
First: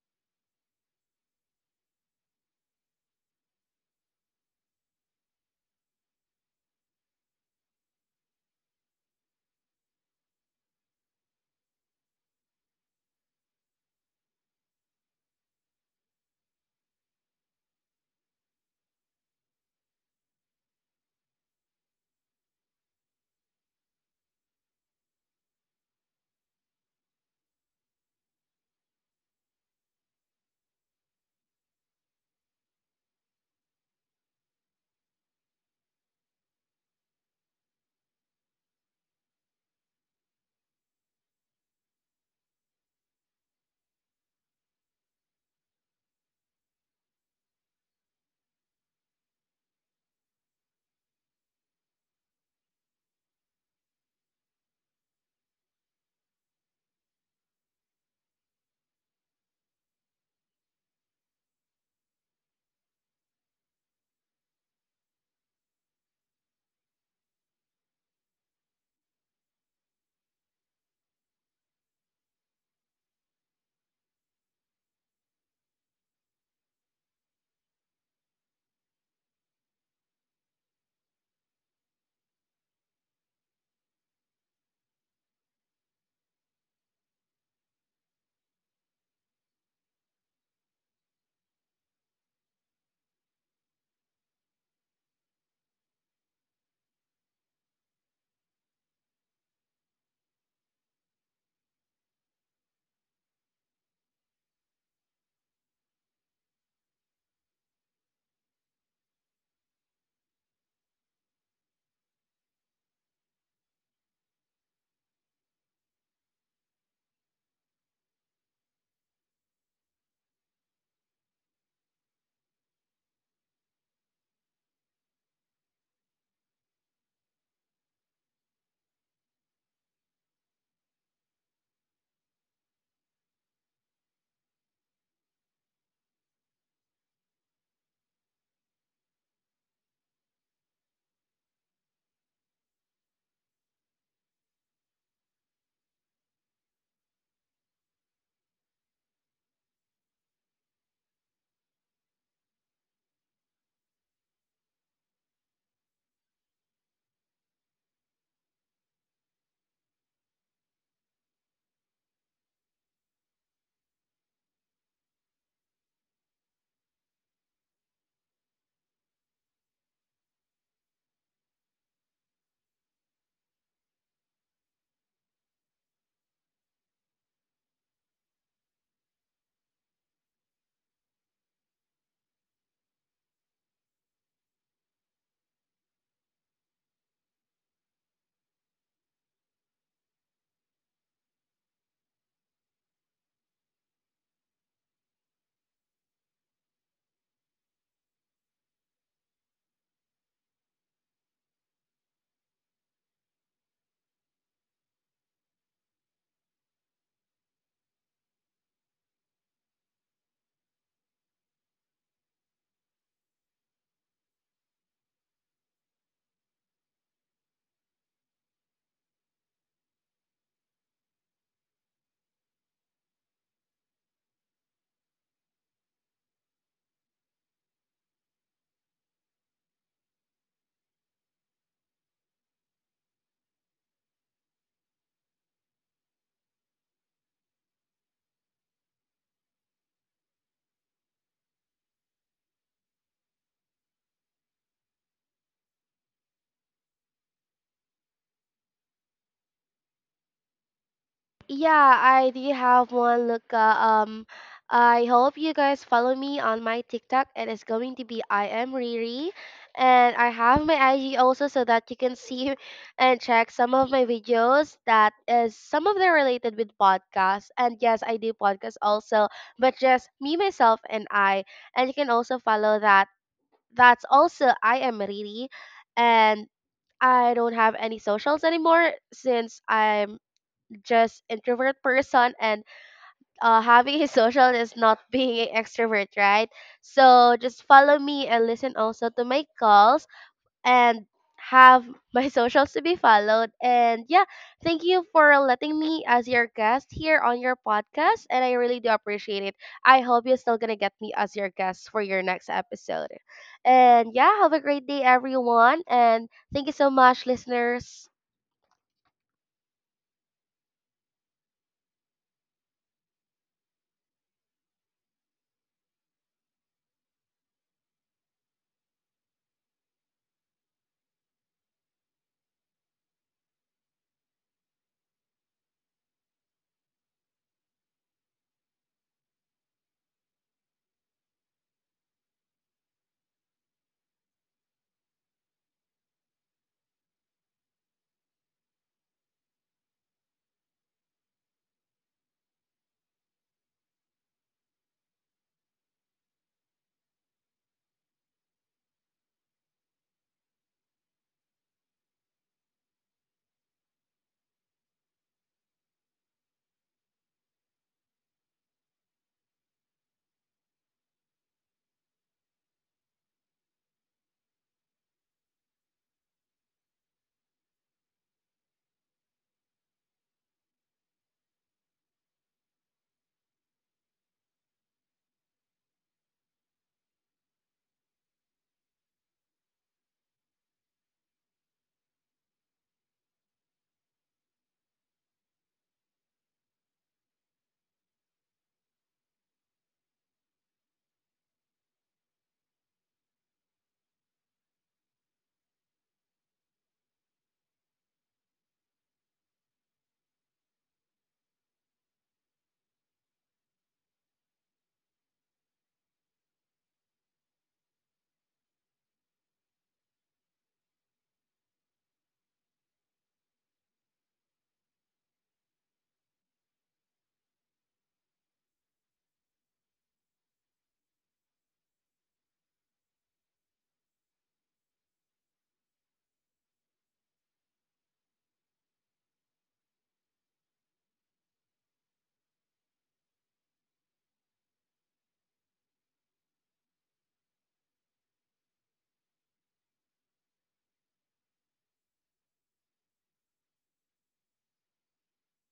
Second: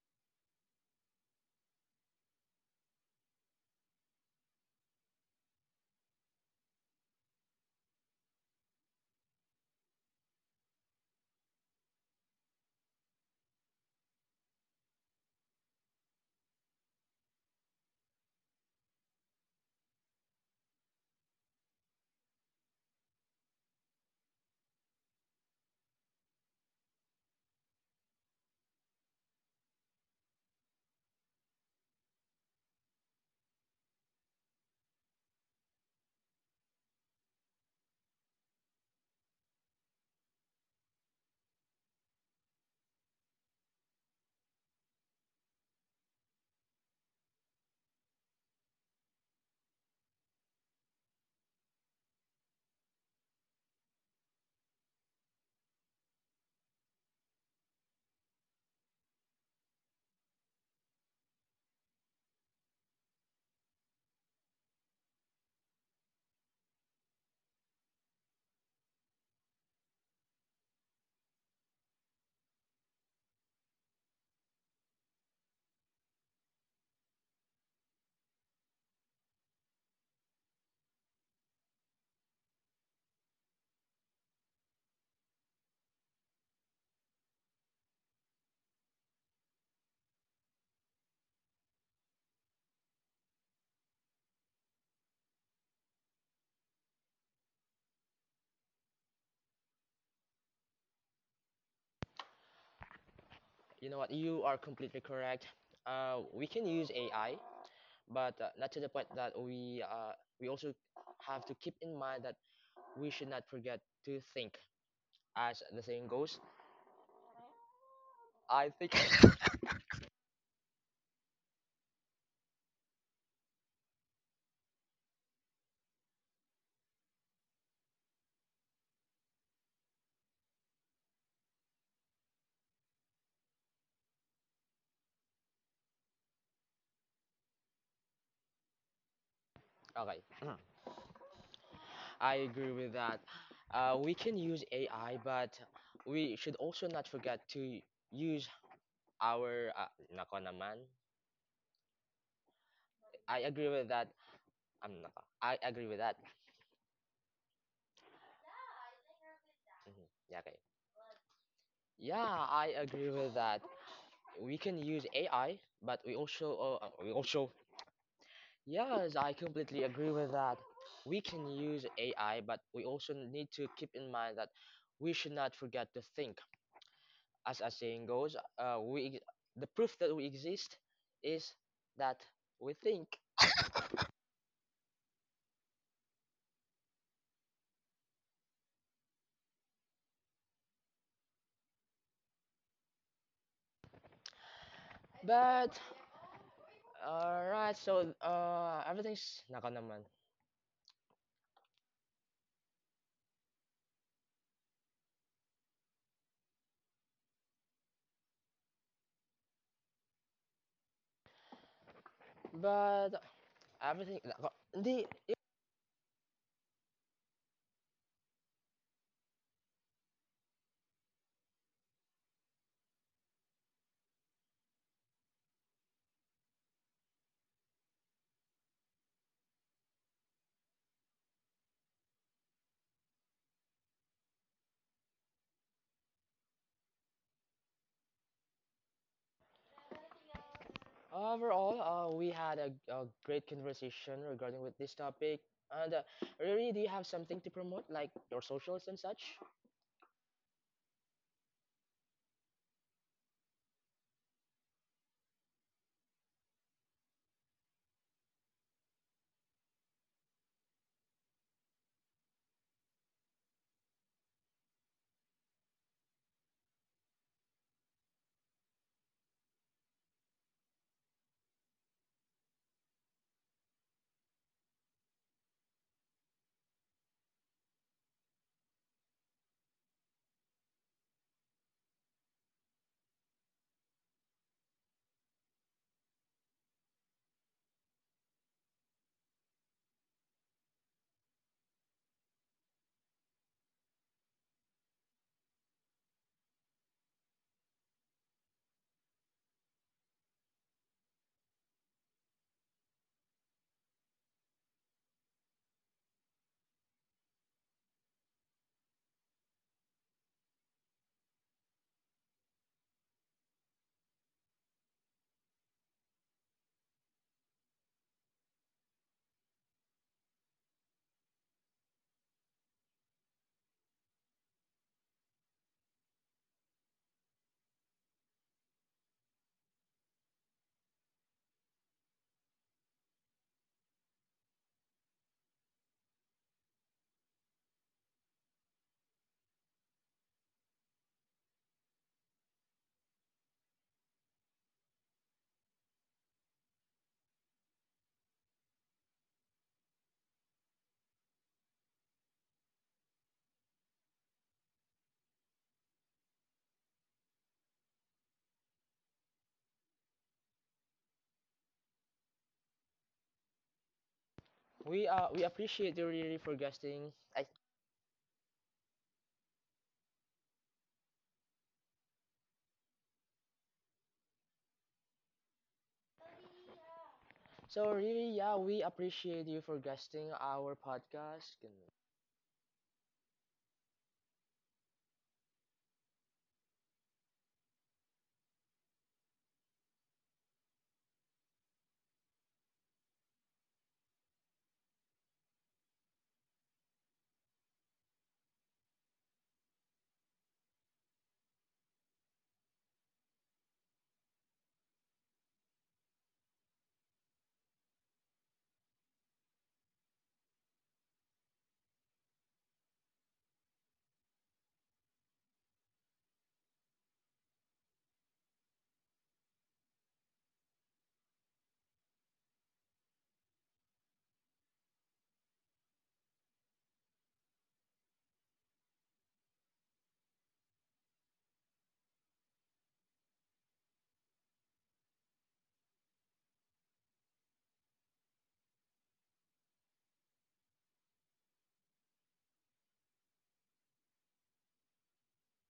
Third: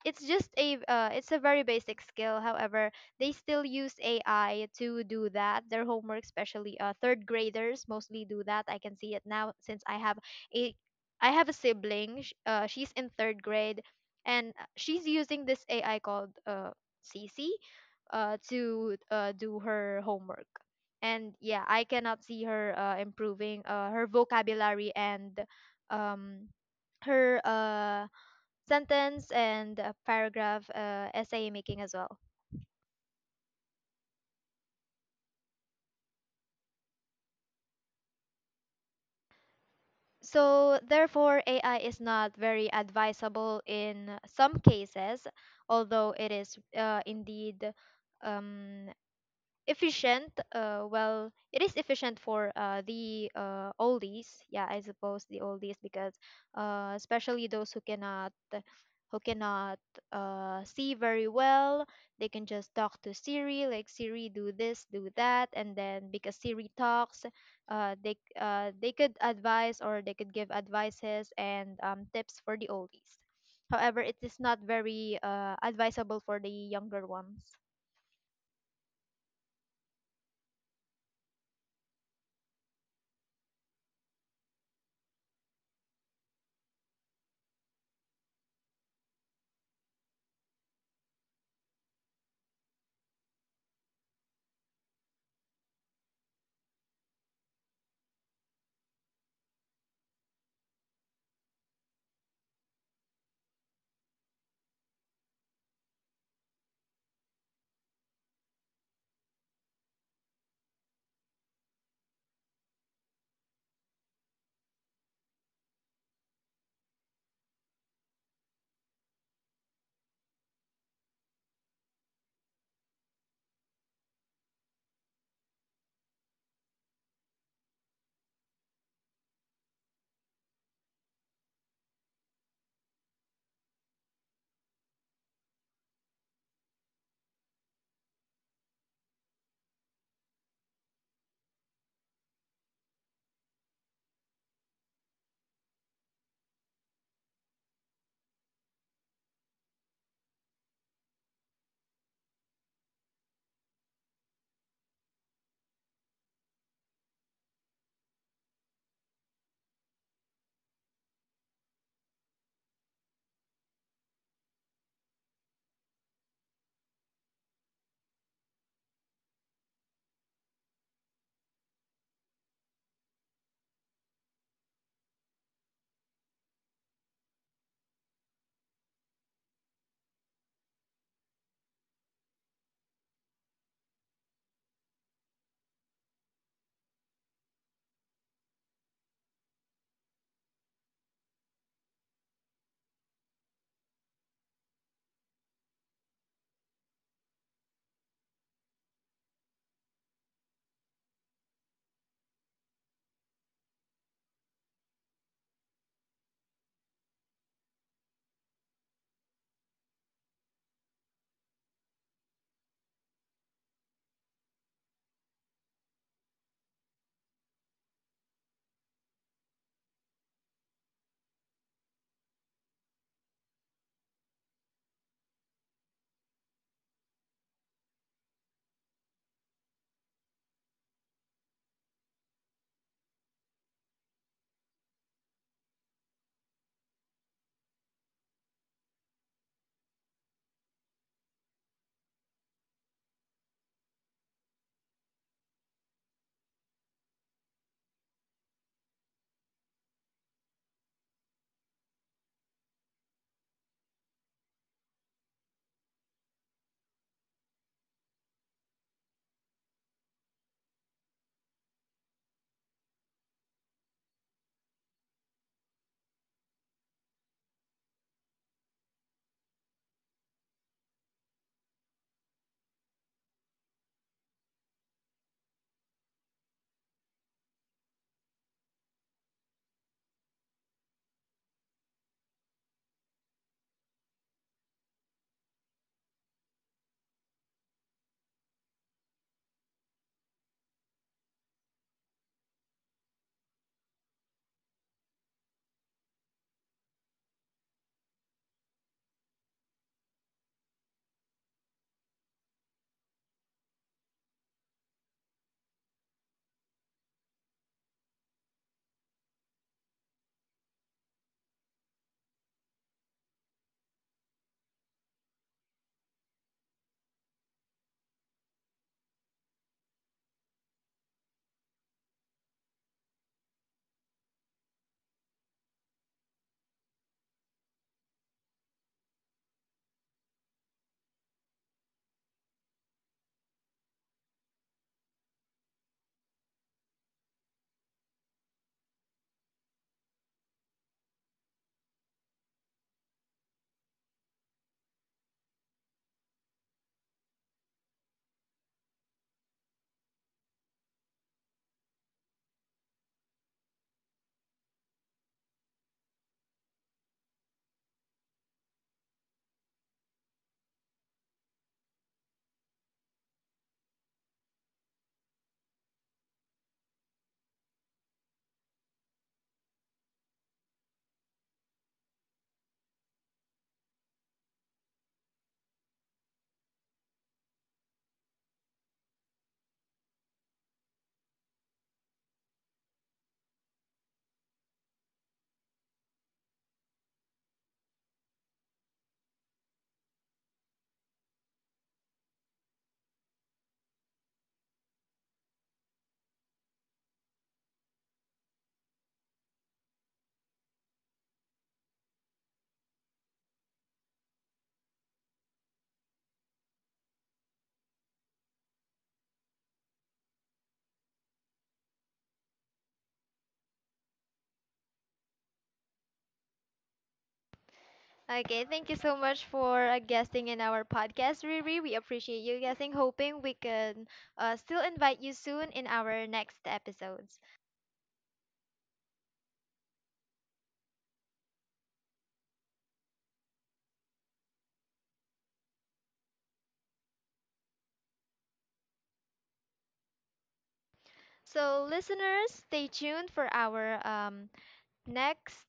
[SPEAKER 1] It's just a it's a very basic skill. However, they still use ai to do that, their homework, especially third graders mostly do that. I can see it now since a I have a sibling, she's in third grade, and she's using this ai called cc, to do her homework. And yeah, I cannot see her improving her vocabulary, and um her uh sentence and paragraph essay making as well. So, therefore, AI is not very advisable in some cases, although it is indeed um, efficient. Well, it is efficient for the oldies, yeah, I suppose the oldies, because especially those who cannot see very well, they can just talk to siri, like siri, do this, do that, and then because siri talks, they could advise or they could give advices, and tips for the oldies. However, it is not very advisable for the younger ones.
[SPEAKER 2] You know what? You are completely correct. We can use AI, but not to the point that we also have to keep in mind that we should not forget to think. As the saying goes, I think. Okay. I agree with that. We can use AI, but we should also not forget to use our. Nako naman. I agree with that. I'm nako. I agree with that. Mhm. Yeah, okay. Yeah, I agree with that. We can use AI, but we also. We also. Yes, I completely agree with that. We can use AI, but we also need to keep in mind that we should not forget to think, as a saying goes, we the proof that we exist is that we think. But alright, so everything's nako naman. But everything nako, hindi. Overall, we had a great conversation regarding with this topic. And Riri, do you have something to promote, like your socials and such?
[SPEAKER 3] Yeah, I do have one, Luca. I hope you guys follow me on my TikTok. It is going to be I am Riri, and I have my IG also so that you can see and check some of my videos. That is some of them related with podcasts, and yes, I do podcasts also, but just me myself and I. And you can also follow that. That's also I am Riri, and I don't have any socials anymore since I'm just introvert person and, having his social is not being an extrovert, right? So just follow me and listen also to my calls and have my socials to be followed. And yeah, thank you for letting me as your guest here on your podcast. And I really do appreciate it. I hope you're still going to get me as your guest for your next episode. And yeah, have a great day, everyone. And thank you so much, listeners.
[SPEAKER 2] We appreciate you, Riri, for guesting. So Riri, yeah, we appreciate you for guesting our podcast.
[SPEAKER 1] Okay, thank you so much for guesting in our podcast, Riri. We appreciate you guessing, hoping we can still invite you soon in our next episodes. So, listeners, stay tuned for our next.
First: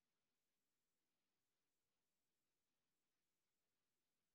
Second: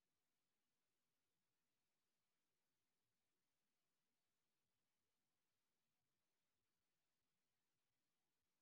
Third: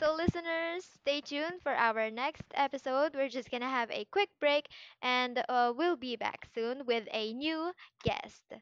[SPEAKER 1] So, listeners, stay tuned for our next episode. We're just gonna have a quick break, and we'll be back soon with a new guest.